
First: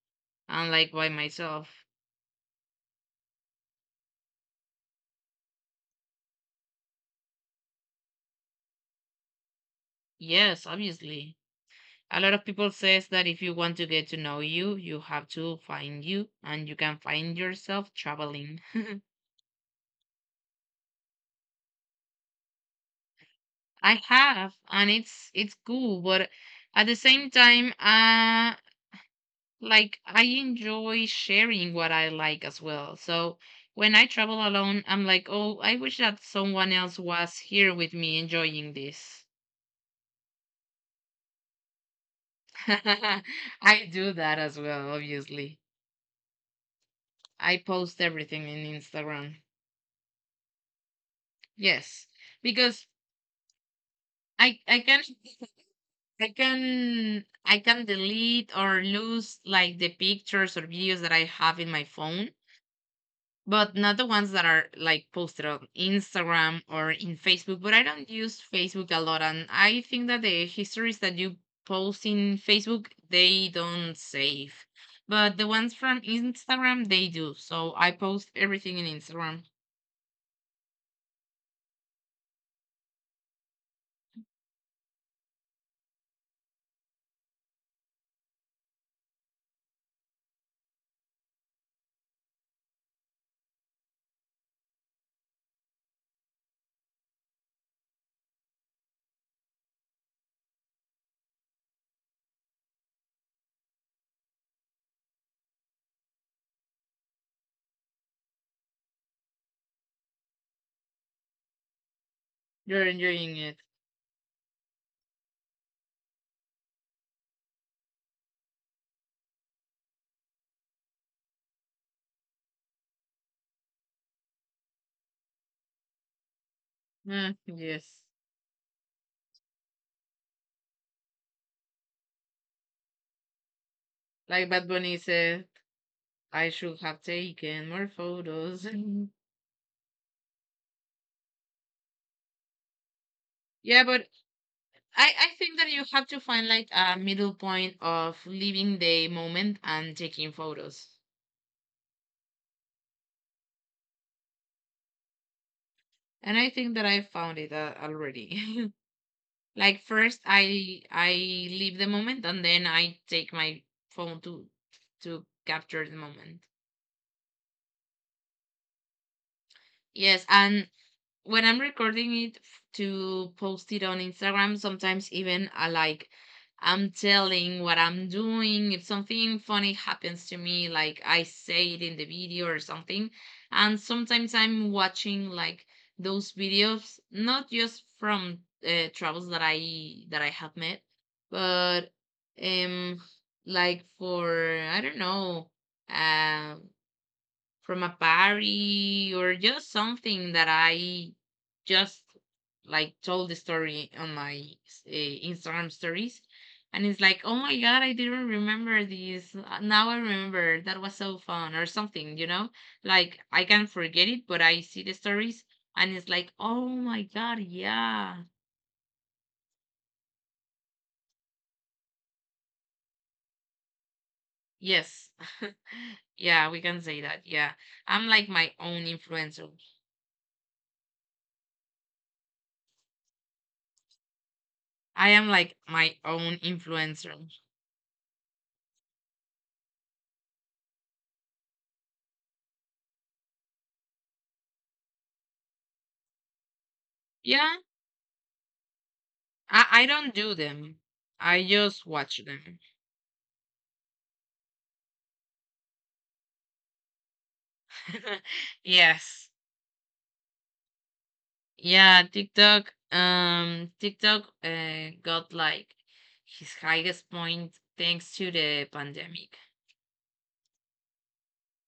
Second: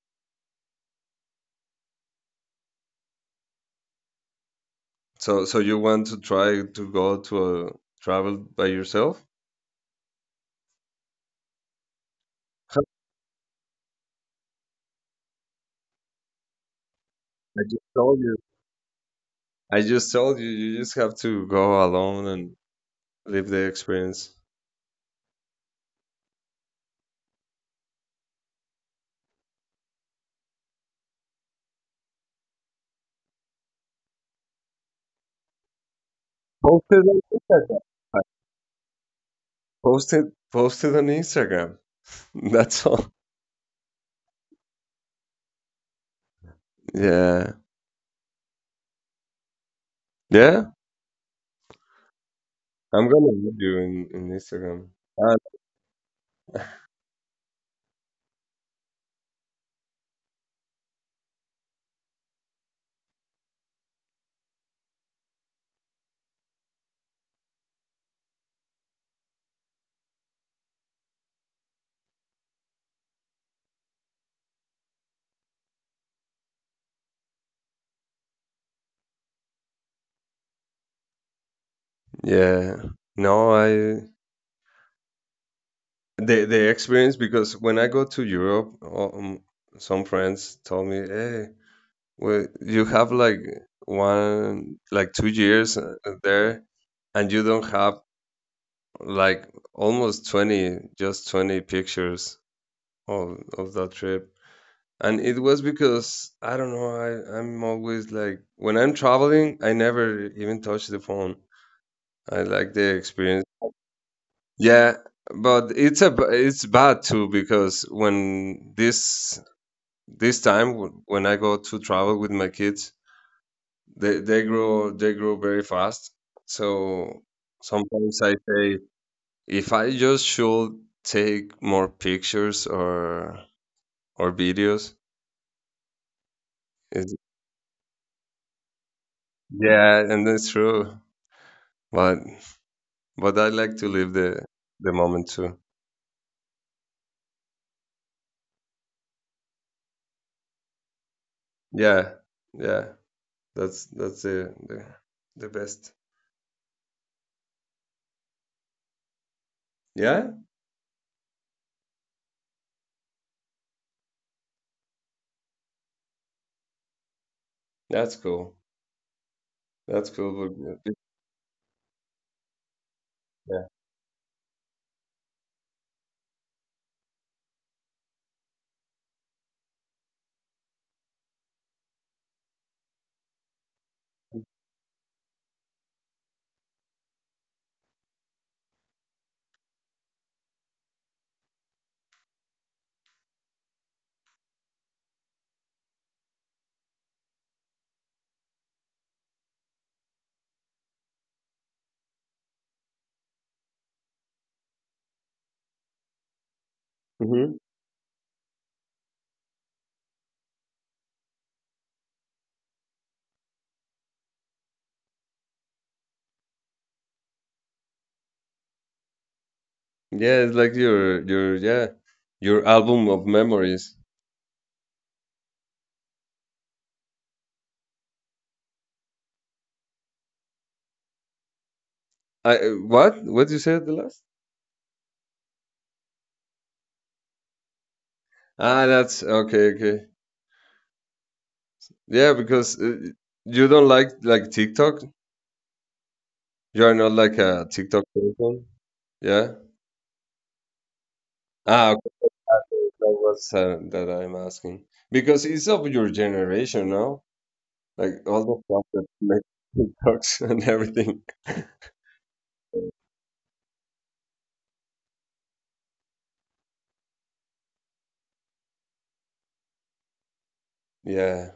Speaker 2: and like by myself.
Speaker 1: So you want to try to go travel by yourself?
Speaker 2: Yes, obviously. A lot of people says that if you want to get to know you, you have to find you and you can find
Speaker 1: I just
Speaker 2: yourself
Speaker 1: told you.
Speaker 2: traveling.
Speaker 1: I just told you. You just have to go alone and live the
Speaker 2: I
Speaker 1: experience.
Speaker 2: have, and it's cool, but at the same time, like I enjoy sharing what I like as well. So when I travel alone, I'm like, oh, I wish that someone
Speaker 1: Post it
Speaker 2: else
Speaker 1: on
Speaker 2: was here
Speaker 1: Instagram.
Speaker 2: with
Speaker 1: I
Speaker 2: me enjoying this.
Speaker 1: Post it. Post it on Instagram. That's all.
Speaker 2: I do that as well, obviously.
Speaker 1: Yeah.
Speaker 2: I post everything in Instagram.
Speaker 1: Yeah.
Speaker 2: Yes, because
Speaker 1: I'm gonna add you in,
Speaker 2: I
Speaker 1: Instagram.
Speaker 2: can
Speaker 1: Uh,
Speaker 2: I can delete or lose like the pictures or videos that I have in my phone, but not the ones that are like posted on Instagram or in Facebook. But I don't use Facebook a lot, and I think that the histories that you post in Facebook they don't save, but the ones from Instagram they do. So I post everything in Instagram.
Speaker 1: yeah. No, I, the experience because when I go to Europe, some friends told me, "Hey, well, you have like one, like, 2 years there, and you don't have like almost 20, just 20 pictures of, that trip. And it was because I don't know, I'm always like when I'm traveling, I never even touch the phone. I like
Speaker 2: You're
Speaker 1: the
Speaker 2: enjoying
Speaker 1: experience.
Speaker 2: it,
Speaker 1: Yeah, but it's bad too because when this time when I go to travel with my kids, they grow, they grow very fast. So
Speaker 2: ah yes.
Speaker 1: sometimes I say, if I just should take more pictures or
Speaker 2: Like Bad
Speaker 1: videos,
Speaker 2: Bunny said, I should have
Speaker 1: it's,
Speaker 2: taken more photos.
Speaker 1: yeah, and that's true. But I like
Speaker 2: Yeah,
Speaker 1: to
Speaker 2: but
Speaker 1: live the
Speaker 2: I,
Speaker 1: moment
Speaker 2: I think
Speaker 1: too.
Speaker 2: that you have to find like a middle point of living the moment and taking photos.
Speaker 1: Yeah, yeah, that's the best.
Speaker 2: And I think that I found it already. Like first
Speaker 1: Yeah,
Speaker 2: I leave the moment, and then I take my phone to capture the moment.
Speaker 1: that's cool. That's
Speaker 2: Yes,
Speaker 1: cool.
Speaker 2: and when I'm recording it to post
Speaker 1: Yeah,
Speaker 2: it on Instagram, sometimes even I like I'm telling what I'm doing. If something funny happens to me, like I say it in the video or something. And sometimes I'm watching like those videos, not just from travels that I have met, but um like for I don't know, um from a party or just something that I just like told the story on my Instagram stories. And it's like, oh my
Speaker 1: hmm
Speaker 2: God, I didn't remember this. Now I remember that was so fun or something, you know? Like I can forget it, but I see the stories and it's like, oh my God, yeah.
Speaker 1: yeah, it's like your, yeah, your album of memories.
Speaker 2: Yes. Yeah, we can say that. Yeah. I'm like my own influencer.
Speaker 1: I, what you said the last?
Speaker 2: I am like my own influencer.
Speaker 1: Ah, that's okay, okay. Yeah, because you don't like TikTok. You're not like
Speaker 2: Yeah,
Speaker 1: a TikTok person? Yeah?
Speaker 2: I don't do them. I just
Speaker 1: Ah,
Speaker 2: watch
Speaker 1: okay.
Speaker 2: them.
Speaker 1: Ah, okay. That was that I'm asking. Because it's of your generation, no? Like all the stuff that
Speaker 2: Yes.
Speaker 1: make TikToks and everything.
Speaker 2: Yeah, TikTok. TikTok got like his highest point thanks to the pandemic.
Speaker 1: Yeah.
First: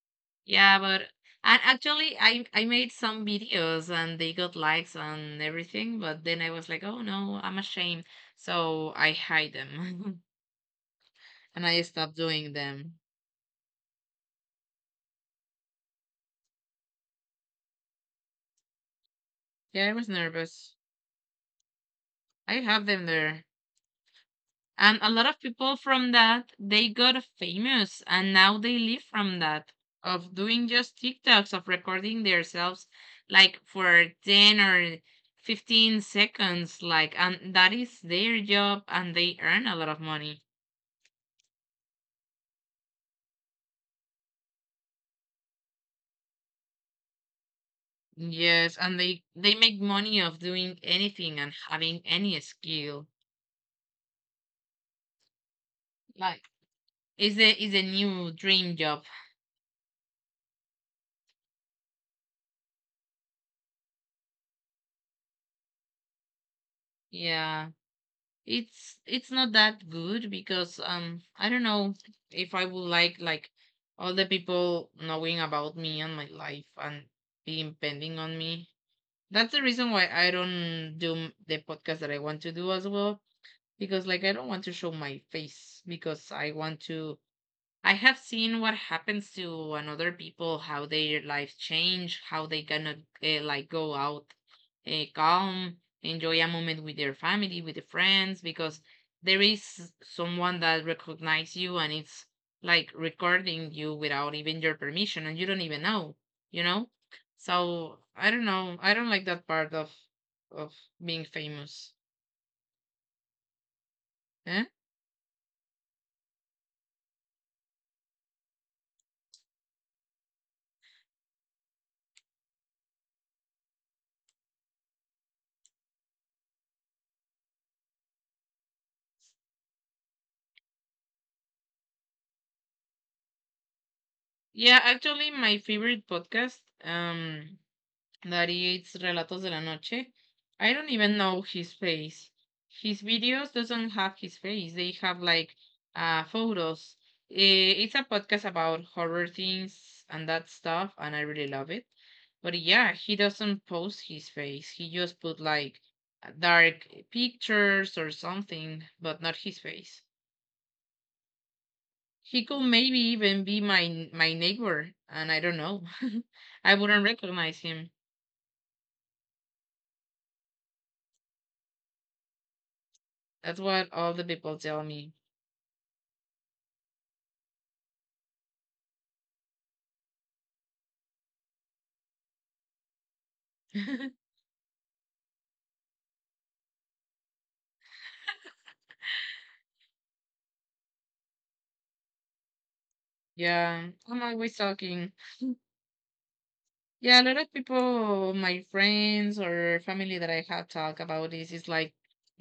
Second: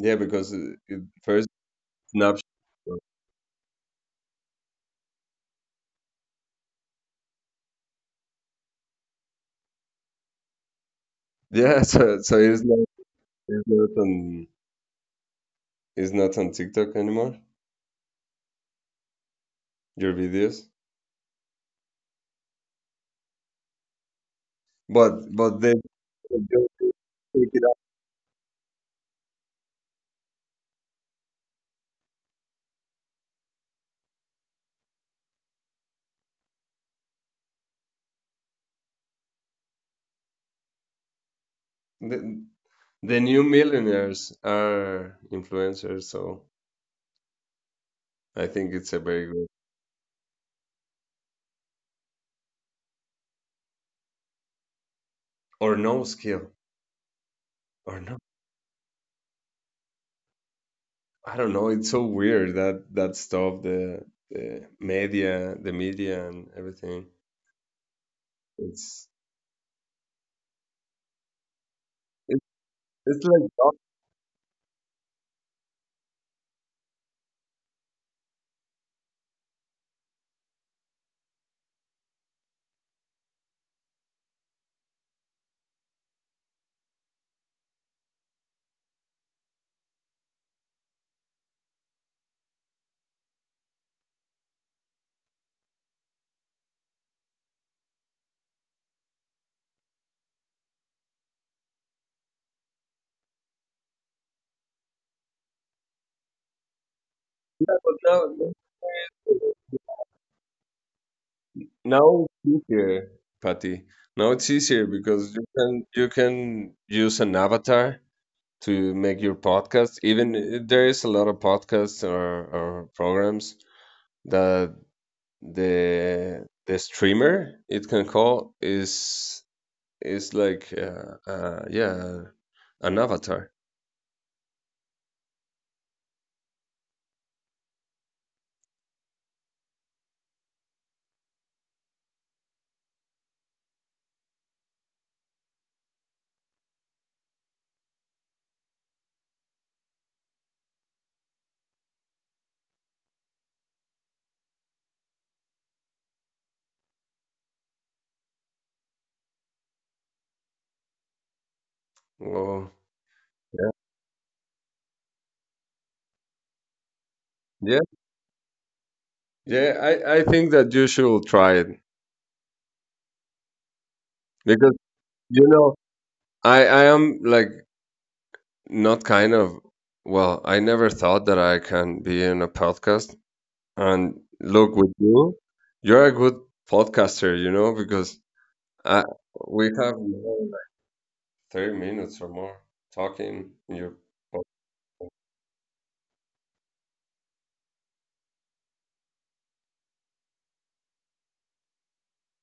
Speaker 1: Yeah, because
Speaker 2: Yeah,
Speaker 1: it
Speaker 2: but
Speaker 1: first
Speaker 2: and actually,
Speaker 1: Snapchat.
Speaker 2: I made some videos and they got likes and everything. But then I was like, oh no, I'm ashamed, so I hide them and I
Speaker 1: Yeah,
Speaker 2: stopped
Speaker 1: so
Speaker 2: doing them.
Speaker 1: it's not on it's not on TikTok anymore,
Speaker 2: Yeah, I was
Speaker 1: your
Speaker 2: nervous.
Speaker 1: videos.
Speaker 2: I have them there. And a lot of
Speaker 1: But
Speaker 2: people
Speaker 1: they pick
Speaker 2: from that they got
Speaker 1: it up.
Speaker 2: famous and now they live from that, of doing just tiktoks, of recording themselves like for 10 or 15 seconds like, and that is their job and they earn a lot of money.
Speaker 1: The, the new millionaires are influencers, so I
Speaker 2: Yes,
Speaker 1: think
Speaker 2: and
Speaker 1: it's a very
Speaker 2: they
Speaker 1: good,
Speaker 2: make money of doing anything and having any skill,
Speaker 1: or no
Speaker 2: like
Speaker 1: skill,
Speaker 2: is a
Speaker 1: or no.
Speaker 2: new dream job.
Speaker 1: I don't know, it's so weird that stuff, the media, and everything.
Speaker 2: Yeah, It's
Speaker 1: It's
Speaker 2: it's not that good because I don't know
Speaker 1: it's,
Speaker 2: if I would
Speaker 1: it's
Speaker 2: like
Speaker 1: like, oh,
Speaker 2: all the people knowing about me and my life and being pending on me. That's the reason why I don't do the podcast that I want to do as well, because like I don't want to show my face because I want to I have seen what happens to another people, how their life change, how they gonna like go out, calm, enjoy a moment with their family, with the friends, because there is someone that recognize you and it's like recording you without even your permission and you don't even know, you know.
Speaker 1: yeah, but
Speaker 2: So I don't know. I don't like that part of being famous.
Speaker 1: now it's easier, Patty, now it's
Speaker 2: Eh?
Speaker 1: easier because you can use an avatar to make your podcast, even there is a lot of podcasts, or, programs that the streamer, it can call is. It's like yeah, an avatar.
Speaker 2: Yeah, actually, my favorite podcast. Um, that it's Relatos de la Noche. I don't even know his face. His videos doesn't have his face. They have like photos. Eh, it's a podcast about horror things and that stuff, and I really love it. But yeah, he doesn't post his face. He just put like dark pictures or something, but not his face. He could
Speaker 1: Oh,
Speaker 2: maybe even be
Speaker 1: yeah,
Speaker 2: my neighbor, and I don't know. I wouldn't recognize
Speaker 1: yeah,
Speaker 2: him.
Speaker 1: yeah. I think that you should try it
Speaker 2: That's what all the people
Speaker 1: because
Speaker 2: tell me.
Speaker 1: you know I am like, not kind of, well, I never thought that I can be in a podcast. And look, with you, you're a good podcaster, you know, because I we have, like, 30 minutes or more talking. In
Speaker 2: Yeah,
Speaker 1: your.
Speaker 2: I'm always talking. Yeah, a lot of people, my friends or family that I have talked about this is like,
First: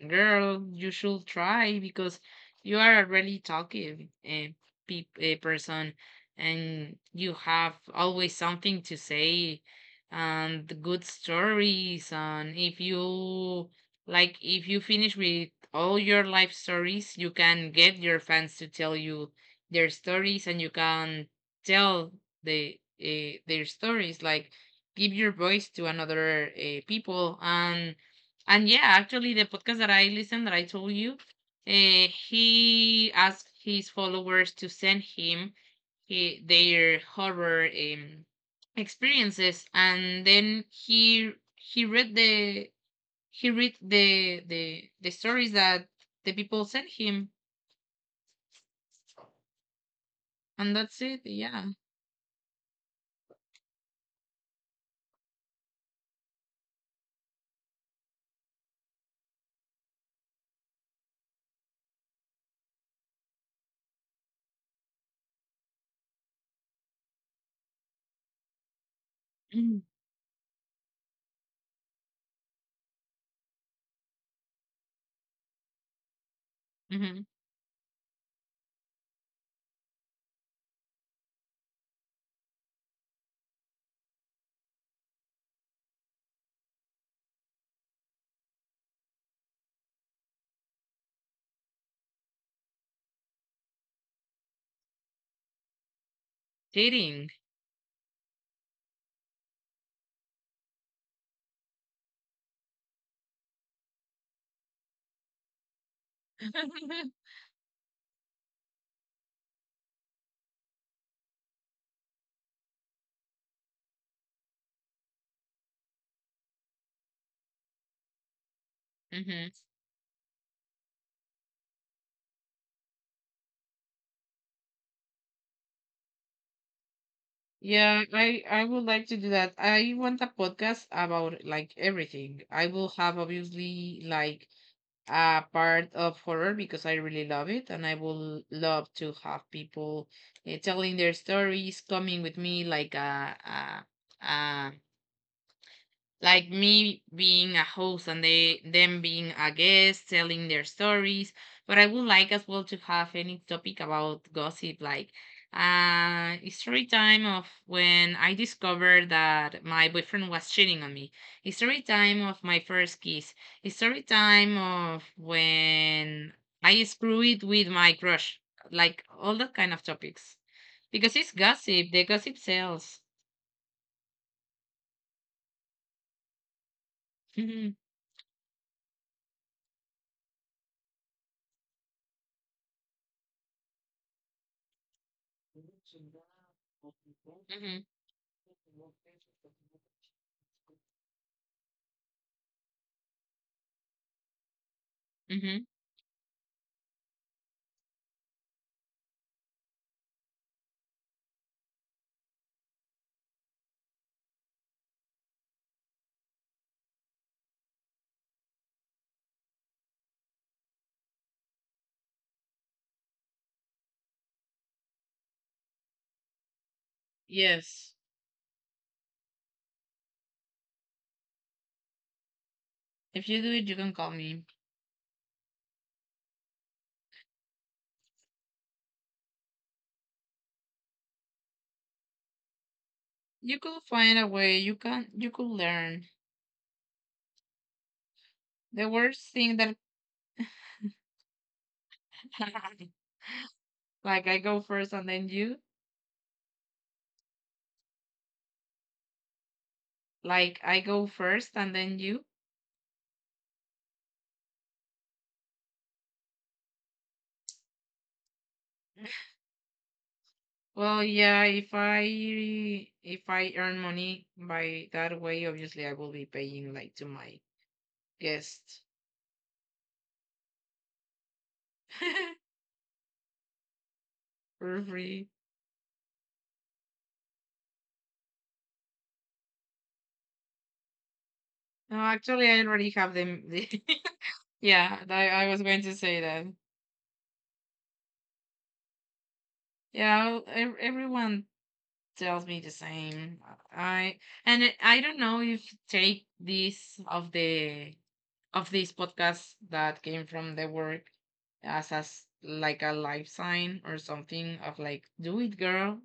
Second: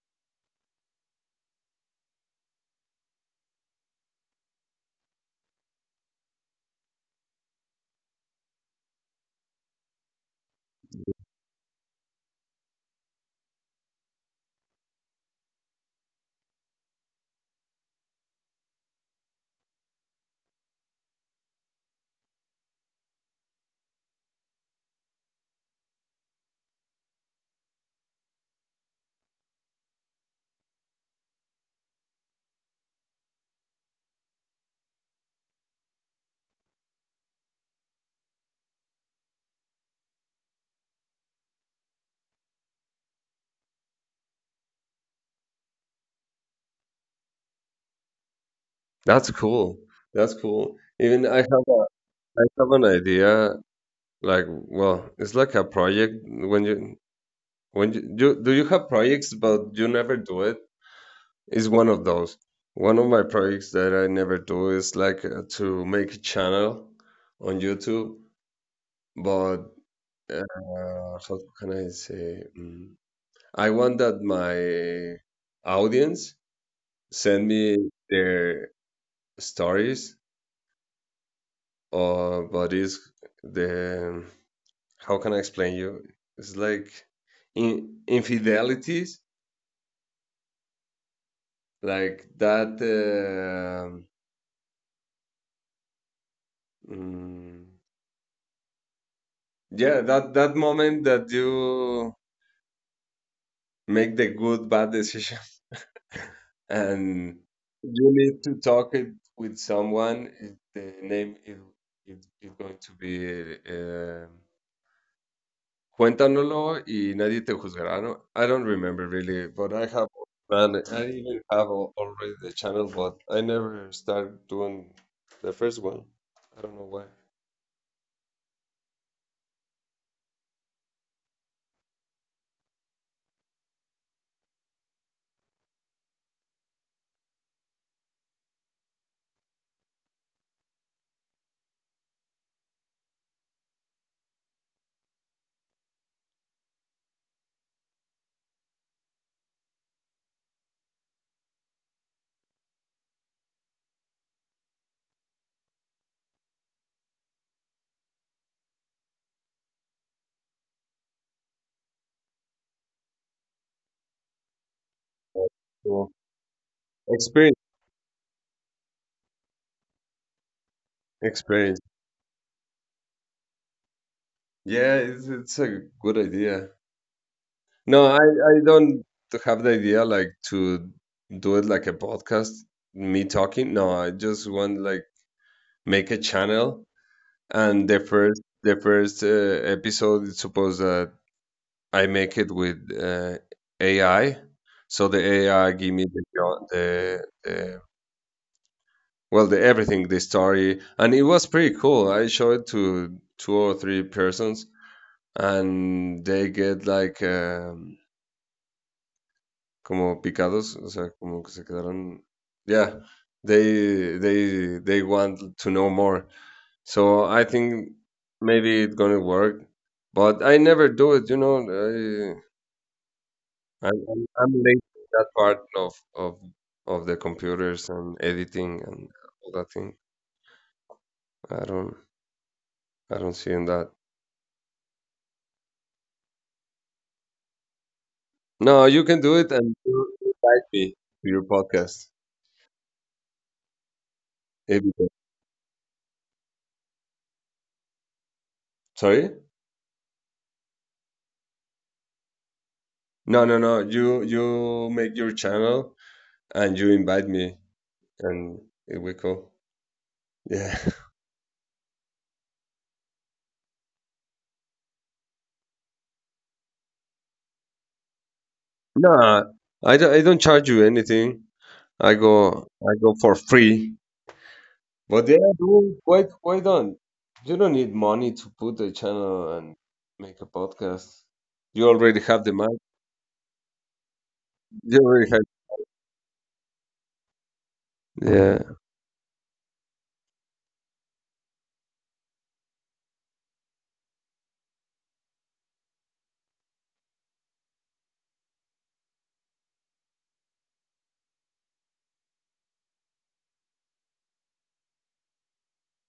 Speaker 2: girl, you should try because you are a really talkative uh, a person and you have always something to say, and the good stories. And if you like, if you finish with all your life stories, you can get your fans to tell you their stories, and you can tell the their stories like give your voice to another people. And yeah, actually the podcast that I listened that I told you, he asked his followers to send him their horror experiences, and then he read the he read the stories that the people sent him,
Speaker 1: That's cool. That's cool.
Speaker 2: and that's it,
Speaker 1: Even
Speaker 2: yeah.
Speaker 1: I have an idea, like, well, it's like a project. When you, when you do, you have projects but you never do it, is one of my projects that I never do is like, to make a channel on YouTube, but how can I say, I want that my audience
Speaker 2: Mm-hmm.
Speaker 1: send me their stories, or, but is the, how can I explain you, it's like in infidelities, like that,
Speaker 2: Dating.
Speaker 1: mm, yeah, that moment that you make the good bad decision and you need to talk it with someone. The name is, it going to be, cuéntanoslo y nadie te juzgará. I don't remember really,
Speaker 2: Hmm.
Speaker 1: but I have, man, I even have already the channel, but I never start doing the first one, I don't know why.
Speaker 2: Yeah, I would like to do that. I want a podcast about like everything. I will have obviously like a part of horror because I really love it, and I will love to have people telling their stories, coming with me like a like me being a host and they them being a guest telling their stories, but I would like as well to have any topic about gossip, like story time of when I discovered that my boyfriend was cheating on me, story time of my first kiss, story time of
Speaker 1: Cool.
Speaker 2: when I screw it
Speaker 1: Experience.
Speaker 2: with my crush, like all that kind of topics because it's
Speaker 1: Experience.
Speaker 2: gossip, the gossip sells.
Speaker 1: Yeah, it's a good idea. No, I don't have the idea like to do it like a podcast, me talking. No, I just want like make a channel,
Speaker 2: Mm-hmm.
Speaker 1: and the first episode is supposed that I make it with AI. So the
Speaker 2: Mm-hmm.
Speaker 1: AI give me the the well, the everything, the story, and it was pretty cool. I showed it to two or three persons, and they get like como picados, o sea, como que se quedaron. Yeah, they want to know more. So I think
Speaker 2: Yes.
Speaker 1: maybe it's gonna work, but I never do it. You know, I
Speaker 2: If you do it, you can call me.
Speaker 1: I'm late in that part of of the computers and editing and all that thing. I don't I don't see
Speaker 2: You
Speaker 1: in
Speaker 2: could
Speaker 1: that.
Speaker 2: find a way. You can. You could learn.
Speaker 1: No,
Speaker 2: The
Speaker 1: you can
Speaker 2: worst
Speaker 1: do it
Speaker 2: thing
Speaker 1: and
Speaker 2: that,
Speaker 1: you invite me to your podcast.
Speaker 2: like, I go
Speaker 1: If
Speaker 2: first
Speaker 1: you-
Speaker 2: and then you.
Speaker 1: Sorry.
Speaker 2: Like, I go first and then you.
Speaker 1: No, no, no. You make your channel, and you invite me, and it we go. Yeah.
Speaker 2: Well, yeah. If I earn money by that way, obviously I will be paying like to my guest.
Speaker 1: No, I don't charge you anything. I go for free.
Speaker 2: For
Speaker 1: But
Speaker 2: free.
Speaker 1: yeah, dude, why don't, you don't need money to put a channel and make a podcast. You
Speaker 2: No,
Speaker 1: already have the
Speaker 2: actually, I
Speaker 1: mic.
Speaker 2: already have them.
Speaker 1: You
Speaker 2: Yeah,
Speaker 1: already have.
Speaker 2: I was going to say that.
Speaker 1: Yeah.
Speaker 2: Yeah, everyone tells me the same. I and I don't know if take this of the of this podcast that came from the work as like a life sign or something of like, do it, girl.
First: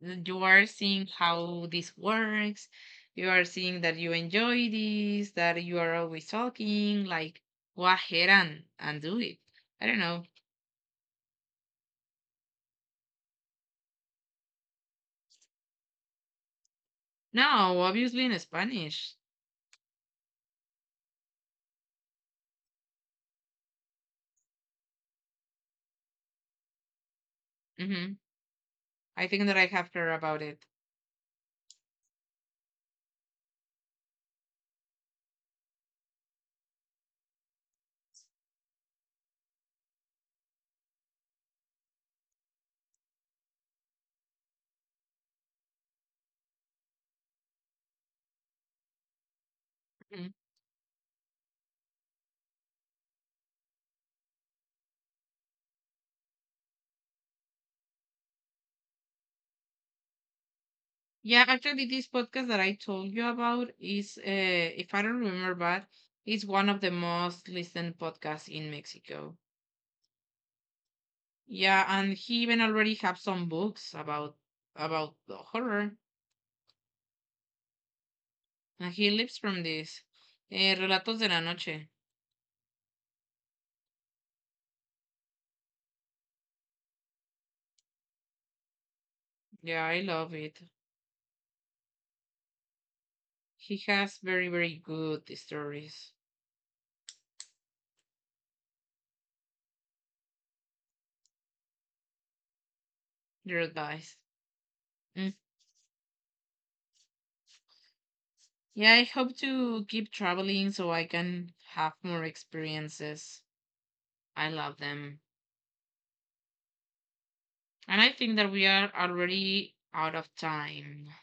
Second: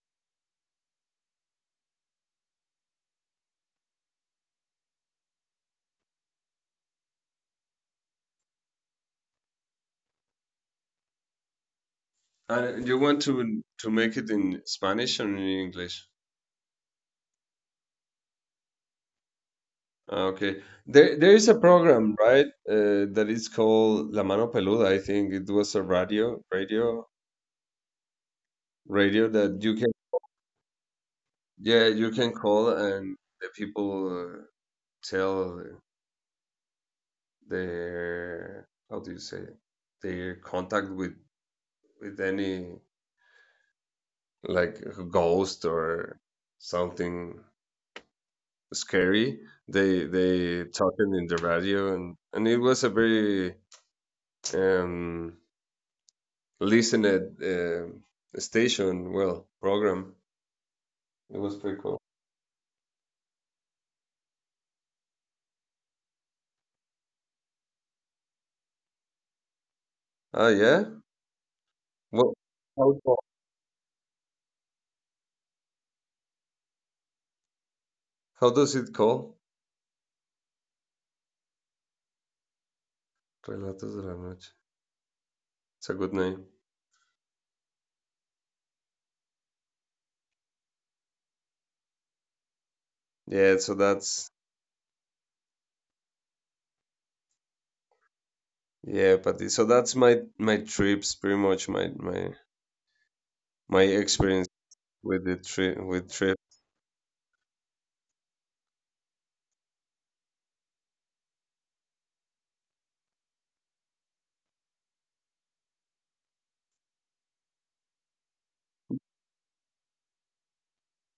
Speaker 2: You are seeing how this works. You are seeing that you enjoy this. That you are always talking. Like go ahead and do it. I don't know.
Speaker 1: And you want to make it in Spanish or in English?
Speaker 2: No, obviously in Spanish.
Speaker 1: Ah, okay. There is a program, right? That is called La Mano Peluda. I think it was a radio,
Speaker 2: Hmm. I think that
Speaker 1: that
Speaker 2: I
Speaker 1: you
Speaker 2: have
Speaker 1: can,
Speaker 2: heard about it.
Speaker 1: yeah, you can call and the people tell their, how do you say it, their contact with any, like a ghost or something scary.
Speaker 2: Mhm.
Speaker 1: They talking in the radio, and it was a very um listened station, well, program. It
Speaker 2: Yeah,
Speaker 1: was pretty
Speaker 2: actually,
Speaker 1: cool.
Speaker 2: this podcast that I told you about is, if I don't remember bad, is one of the most listened podcasts in Mexico.
Speaker 1: Ah, yeah?
Speaker 2: Yeah, and
Speaker 1: Well,
Speaker 2: he even already
Speaker 1: how,
Speaker 2: have some books about the horror,
Speaker 1: how does
Speaker 2: and
Speaker 1: it
Speaker 2: he lives
Speaker 1: call?
Speaker 2: from this. Eh, Relatos de la Noche.
Speaker 1: Relatos de la Noche. It's a good name.
Speaker 2: Yeah, I love it.
Speaker 1: Yeah, so
Speaker 2: He has
Speaker 1: that's
Speaker 2: very very good stories.
Speaker 1: yeah, but so that's my trips, pretty much my
Speaker 2: Dear guys.
Speaker 1: experience with the trip.
Speaker 2: Yeah, I hope to keep traveling so I can have more experiences. I love them. And I think that we are already out of time.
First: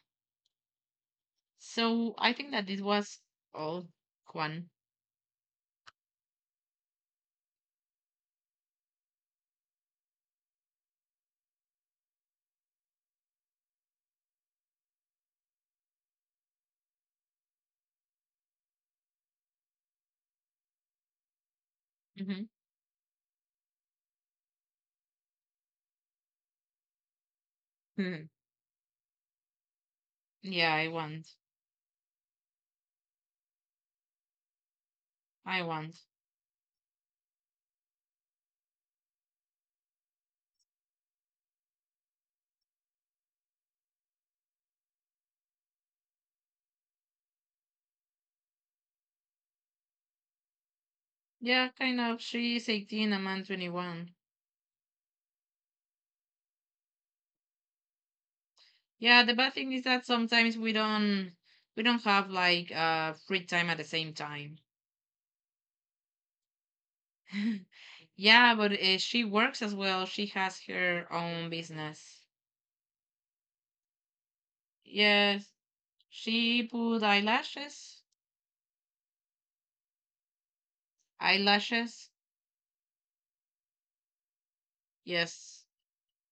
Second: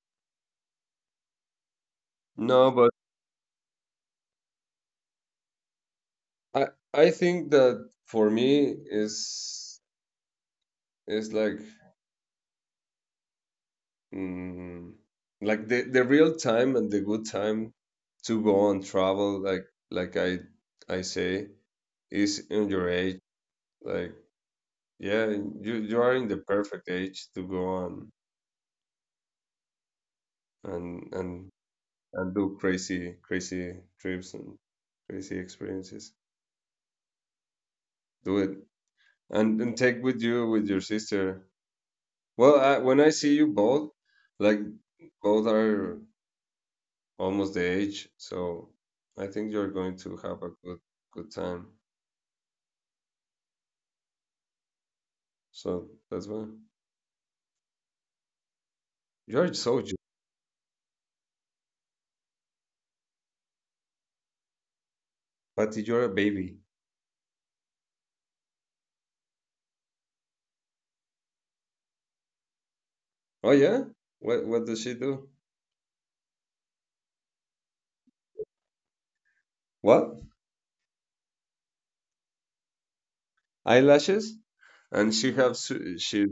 Speaker 2: So I think that
Speaker 1: No,
Speaker 2: this
Speaker 1: but
Speaker 2: was all, Juan.
Speaker 1: I I think that for me is like Mm, like the real time and the good time to go and travel, like, I say,
Speaker 2: Mm-hmm.
Speaker 1: is in your age. Like yeah, you are in the perfect age to go on
Speaker 2: Yeah, I
Speaker 1: and
Speaker 2: want.
Speaker 1: do crazy, crazy trips and crazy
Speaker 2: I want.
Speaker 1: experiences. Do it, and take with your sister. Well, when I see you both, like both are almost the age, so I think you're going to have a good, good time.
Speaker 2: Yeah, kind of. She's 18 and I'm 21.
Speaker 1: So that's why
Speaker 2: Yeah, the
Speaker 1: you're
Speaker 2: bad thing
Speaker 1: so
Speaker 2: is
Speaker 1: young,
Speaker 2: that sometimes we don't have like free time at the same time.
Speaker 1: Patty. You're a baby.
Speaker 2: Yeah, but she works as well. She has her own business.
Speaker 1: Oh, yeah. What does she do?
Speaker 2: Yes, she put eyelashes.
Speaker 1: What,
Speaker 2: Eyelashes.
Speaker 1: eyelashes? And she have
Speaker 2: Yes.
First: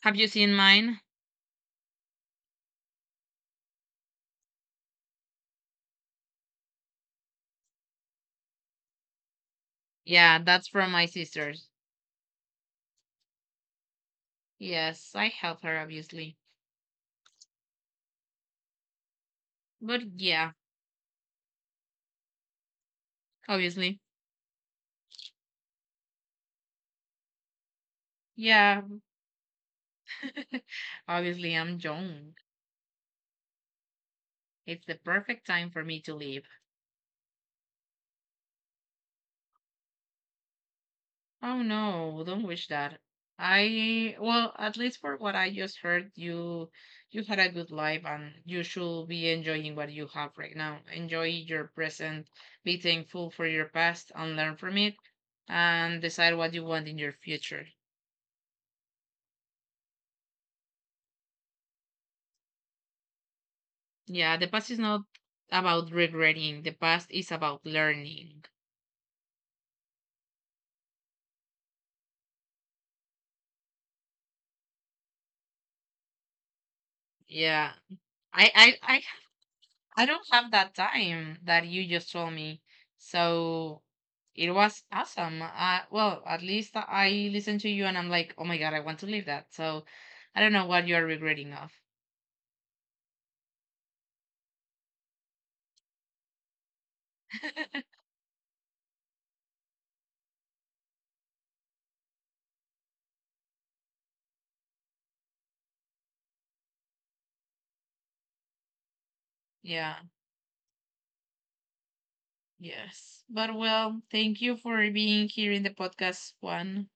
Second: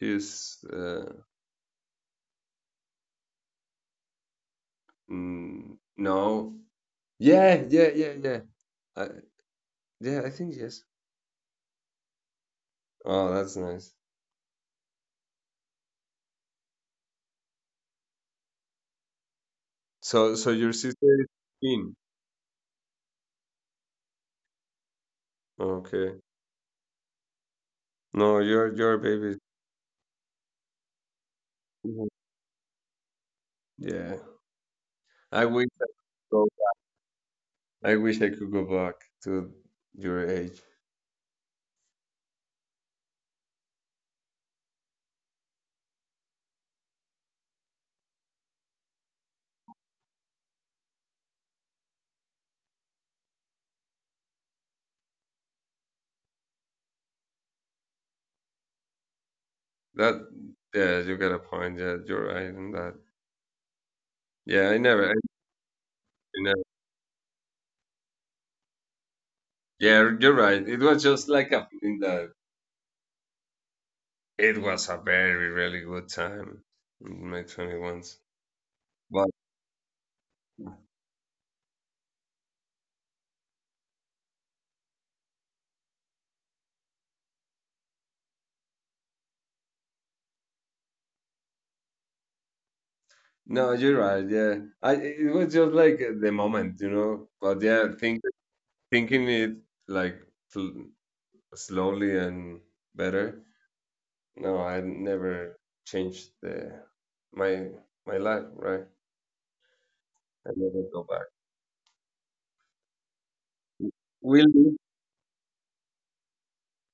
Speaker 2: Have you seen mine?
Speaker 1: no. Yeah, yeah, yeah, yeah. I, yeah, I
Speaker 2: Yeah,
Speaker 1: think
Speaker 2: that's
Speaker 1: yes.
Speaker 2: from my sister's.
Speaker 1: Oh, that's nice.
Speaker 2: Yes, I help her obviously. But
Speaker 1: So
Speaker 2: yeah,
Speaker 1: your sister is 15.
Speaker 2: obviously.
Speaker 1: Okay. No,
Speaker 2: Yeah.
Speaker 1: you're a baby.
Speaker 2: Obviously, I'm
Speaker 1: Mhm.
Speaker 2: young.
Speaker 1: Yeah.
Speaker 2: It's the
Speaker 1: I
Speaker 2: perfect
Speaker 1: wish.
Speaker 2: time for me to leave.
Speaker 1: I wish I could go back to your age.
Speaker 2: Oh no, well, don't wish that. I well, at least for what I just heard, you had a good life and you should be enjoying what you have right now. Enjoy your present, be thankful for your past and learn from it, and decide what you want in your future.
Speaker 1: That yeah, you got a point. Yeah, you're right in that.
Speaker 2: Yeah, the
Speaker 1: Yeah,
Speaker 2: past
Speaker 1: I
Speaker 2: is not
Speaker 1: never, I
Speaker 2: about
Speaker 1: never.
Speaker 2: regretting. The past is about learning.
Speaker 1: Yeah, you're right. It was just like a in that. It was a very really good time in my
Speaker 2: Yeah.
Speaker 1: twenty ones.
Speaker 2: I I I
Speaker 1: But
Speaker 2: I don't have that time that you just told me. So it was awesome. Well, at least I listened to you and I'm like, oh my God, I want to leave that. So I don't know what you're regretting of.
Speaker 1: no, you're right. Yeah, I it was just like the moment. But yeah, thinking it like fl- slowly and better. No, I never changed the my my life, right?
Speaker 2: Yeah,
Speaker 1: I never go back.
Speaker 2: yes. But well, thank you
Speaker 1: Really,
Speaker 2: for being here in the podcast one.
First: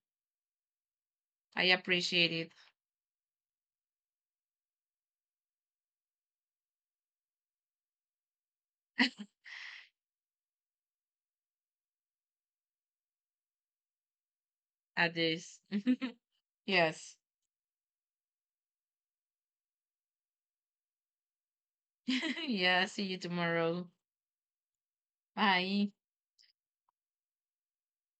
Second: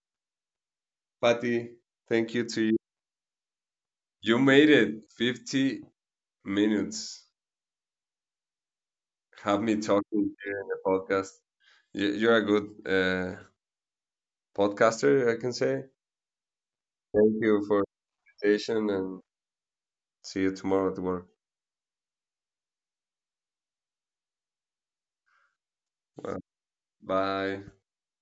Speaker 2: I
Speaker 1: Patty,
Speaker 2: appreciate
Speaker 1: thank you
Speaker 2: it
Speaker 1: to you. You made it 50 minutes. Have me talking here in the podcast. You're a good
Speaker 2: at
Speaker 1: podcaster, I can
Speaker 2: this.
Speaker 1: say.
Speaker 2: Yes.
Speaker 1: Thank you for the invitation and see you tomorrow at work.
Speaker 2: Yeah, see you tomorrow. Bye.
Speaker 1: Well, bye.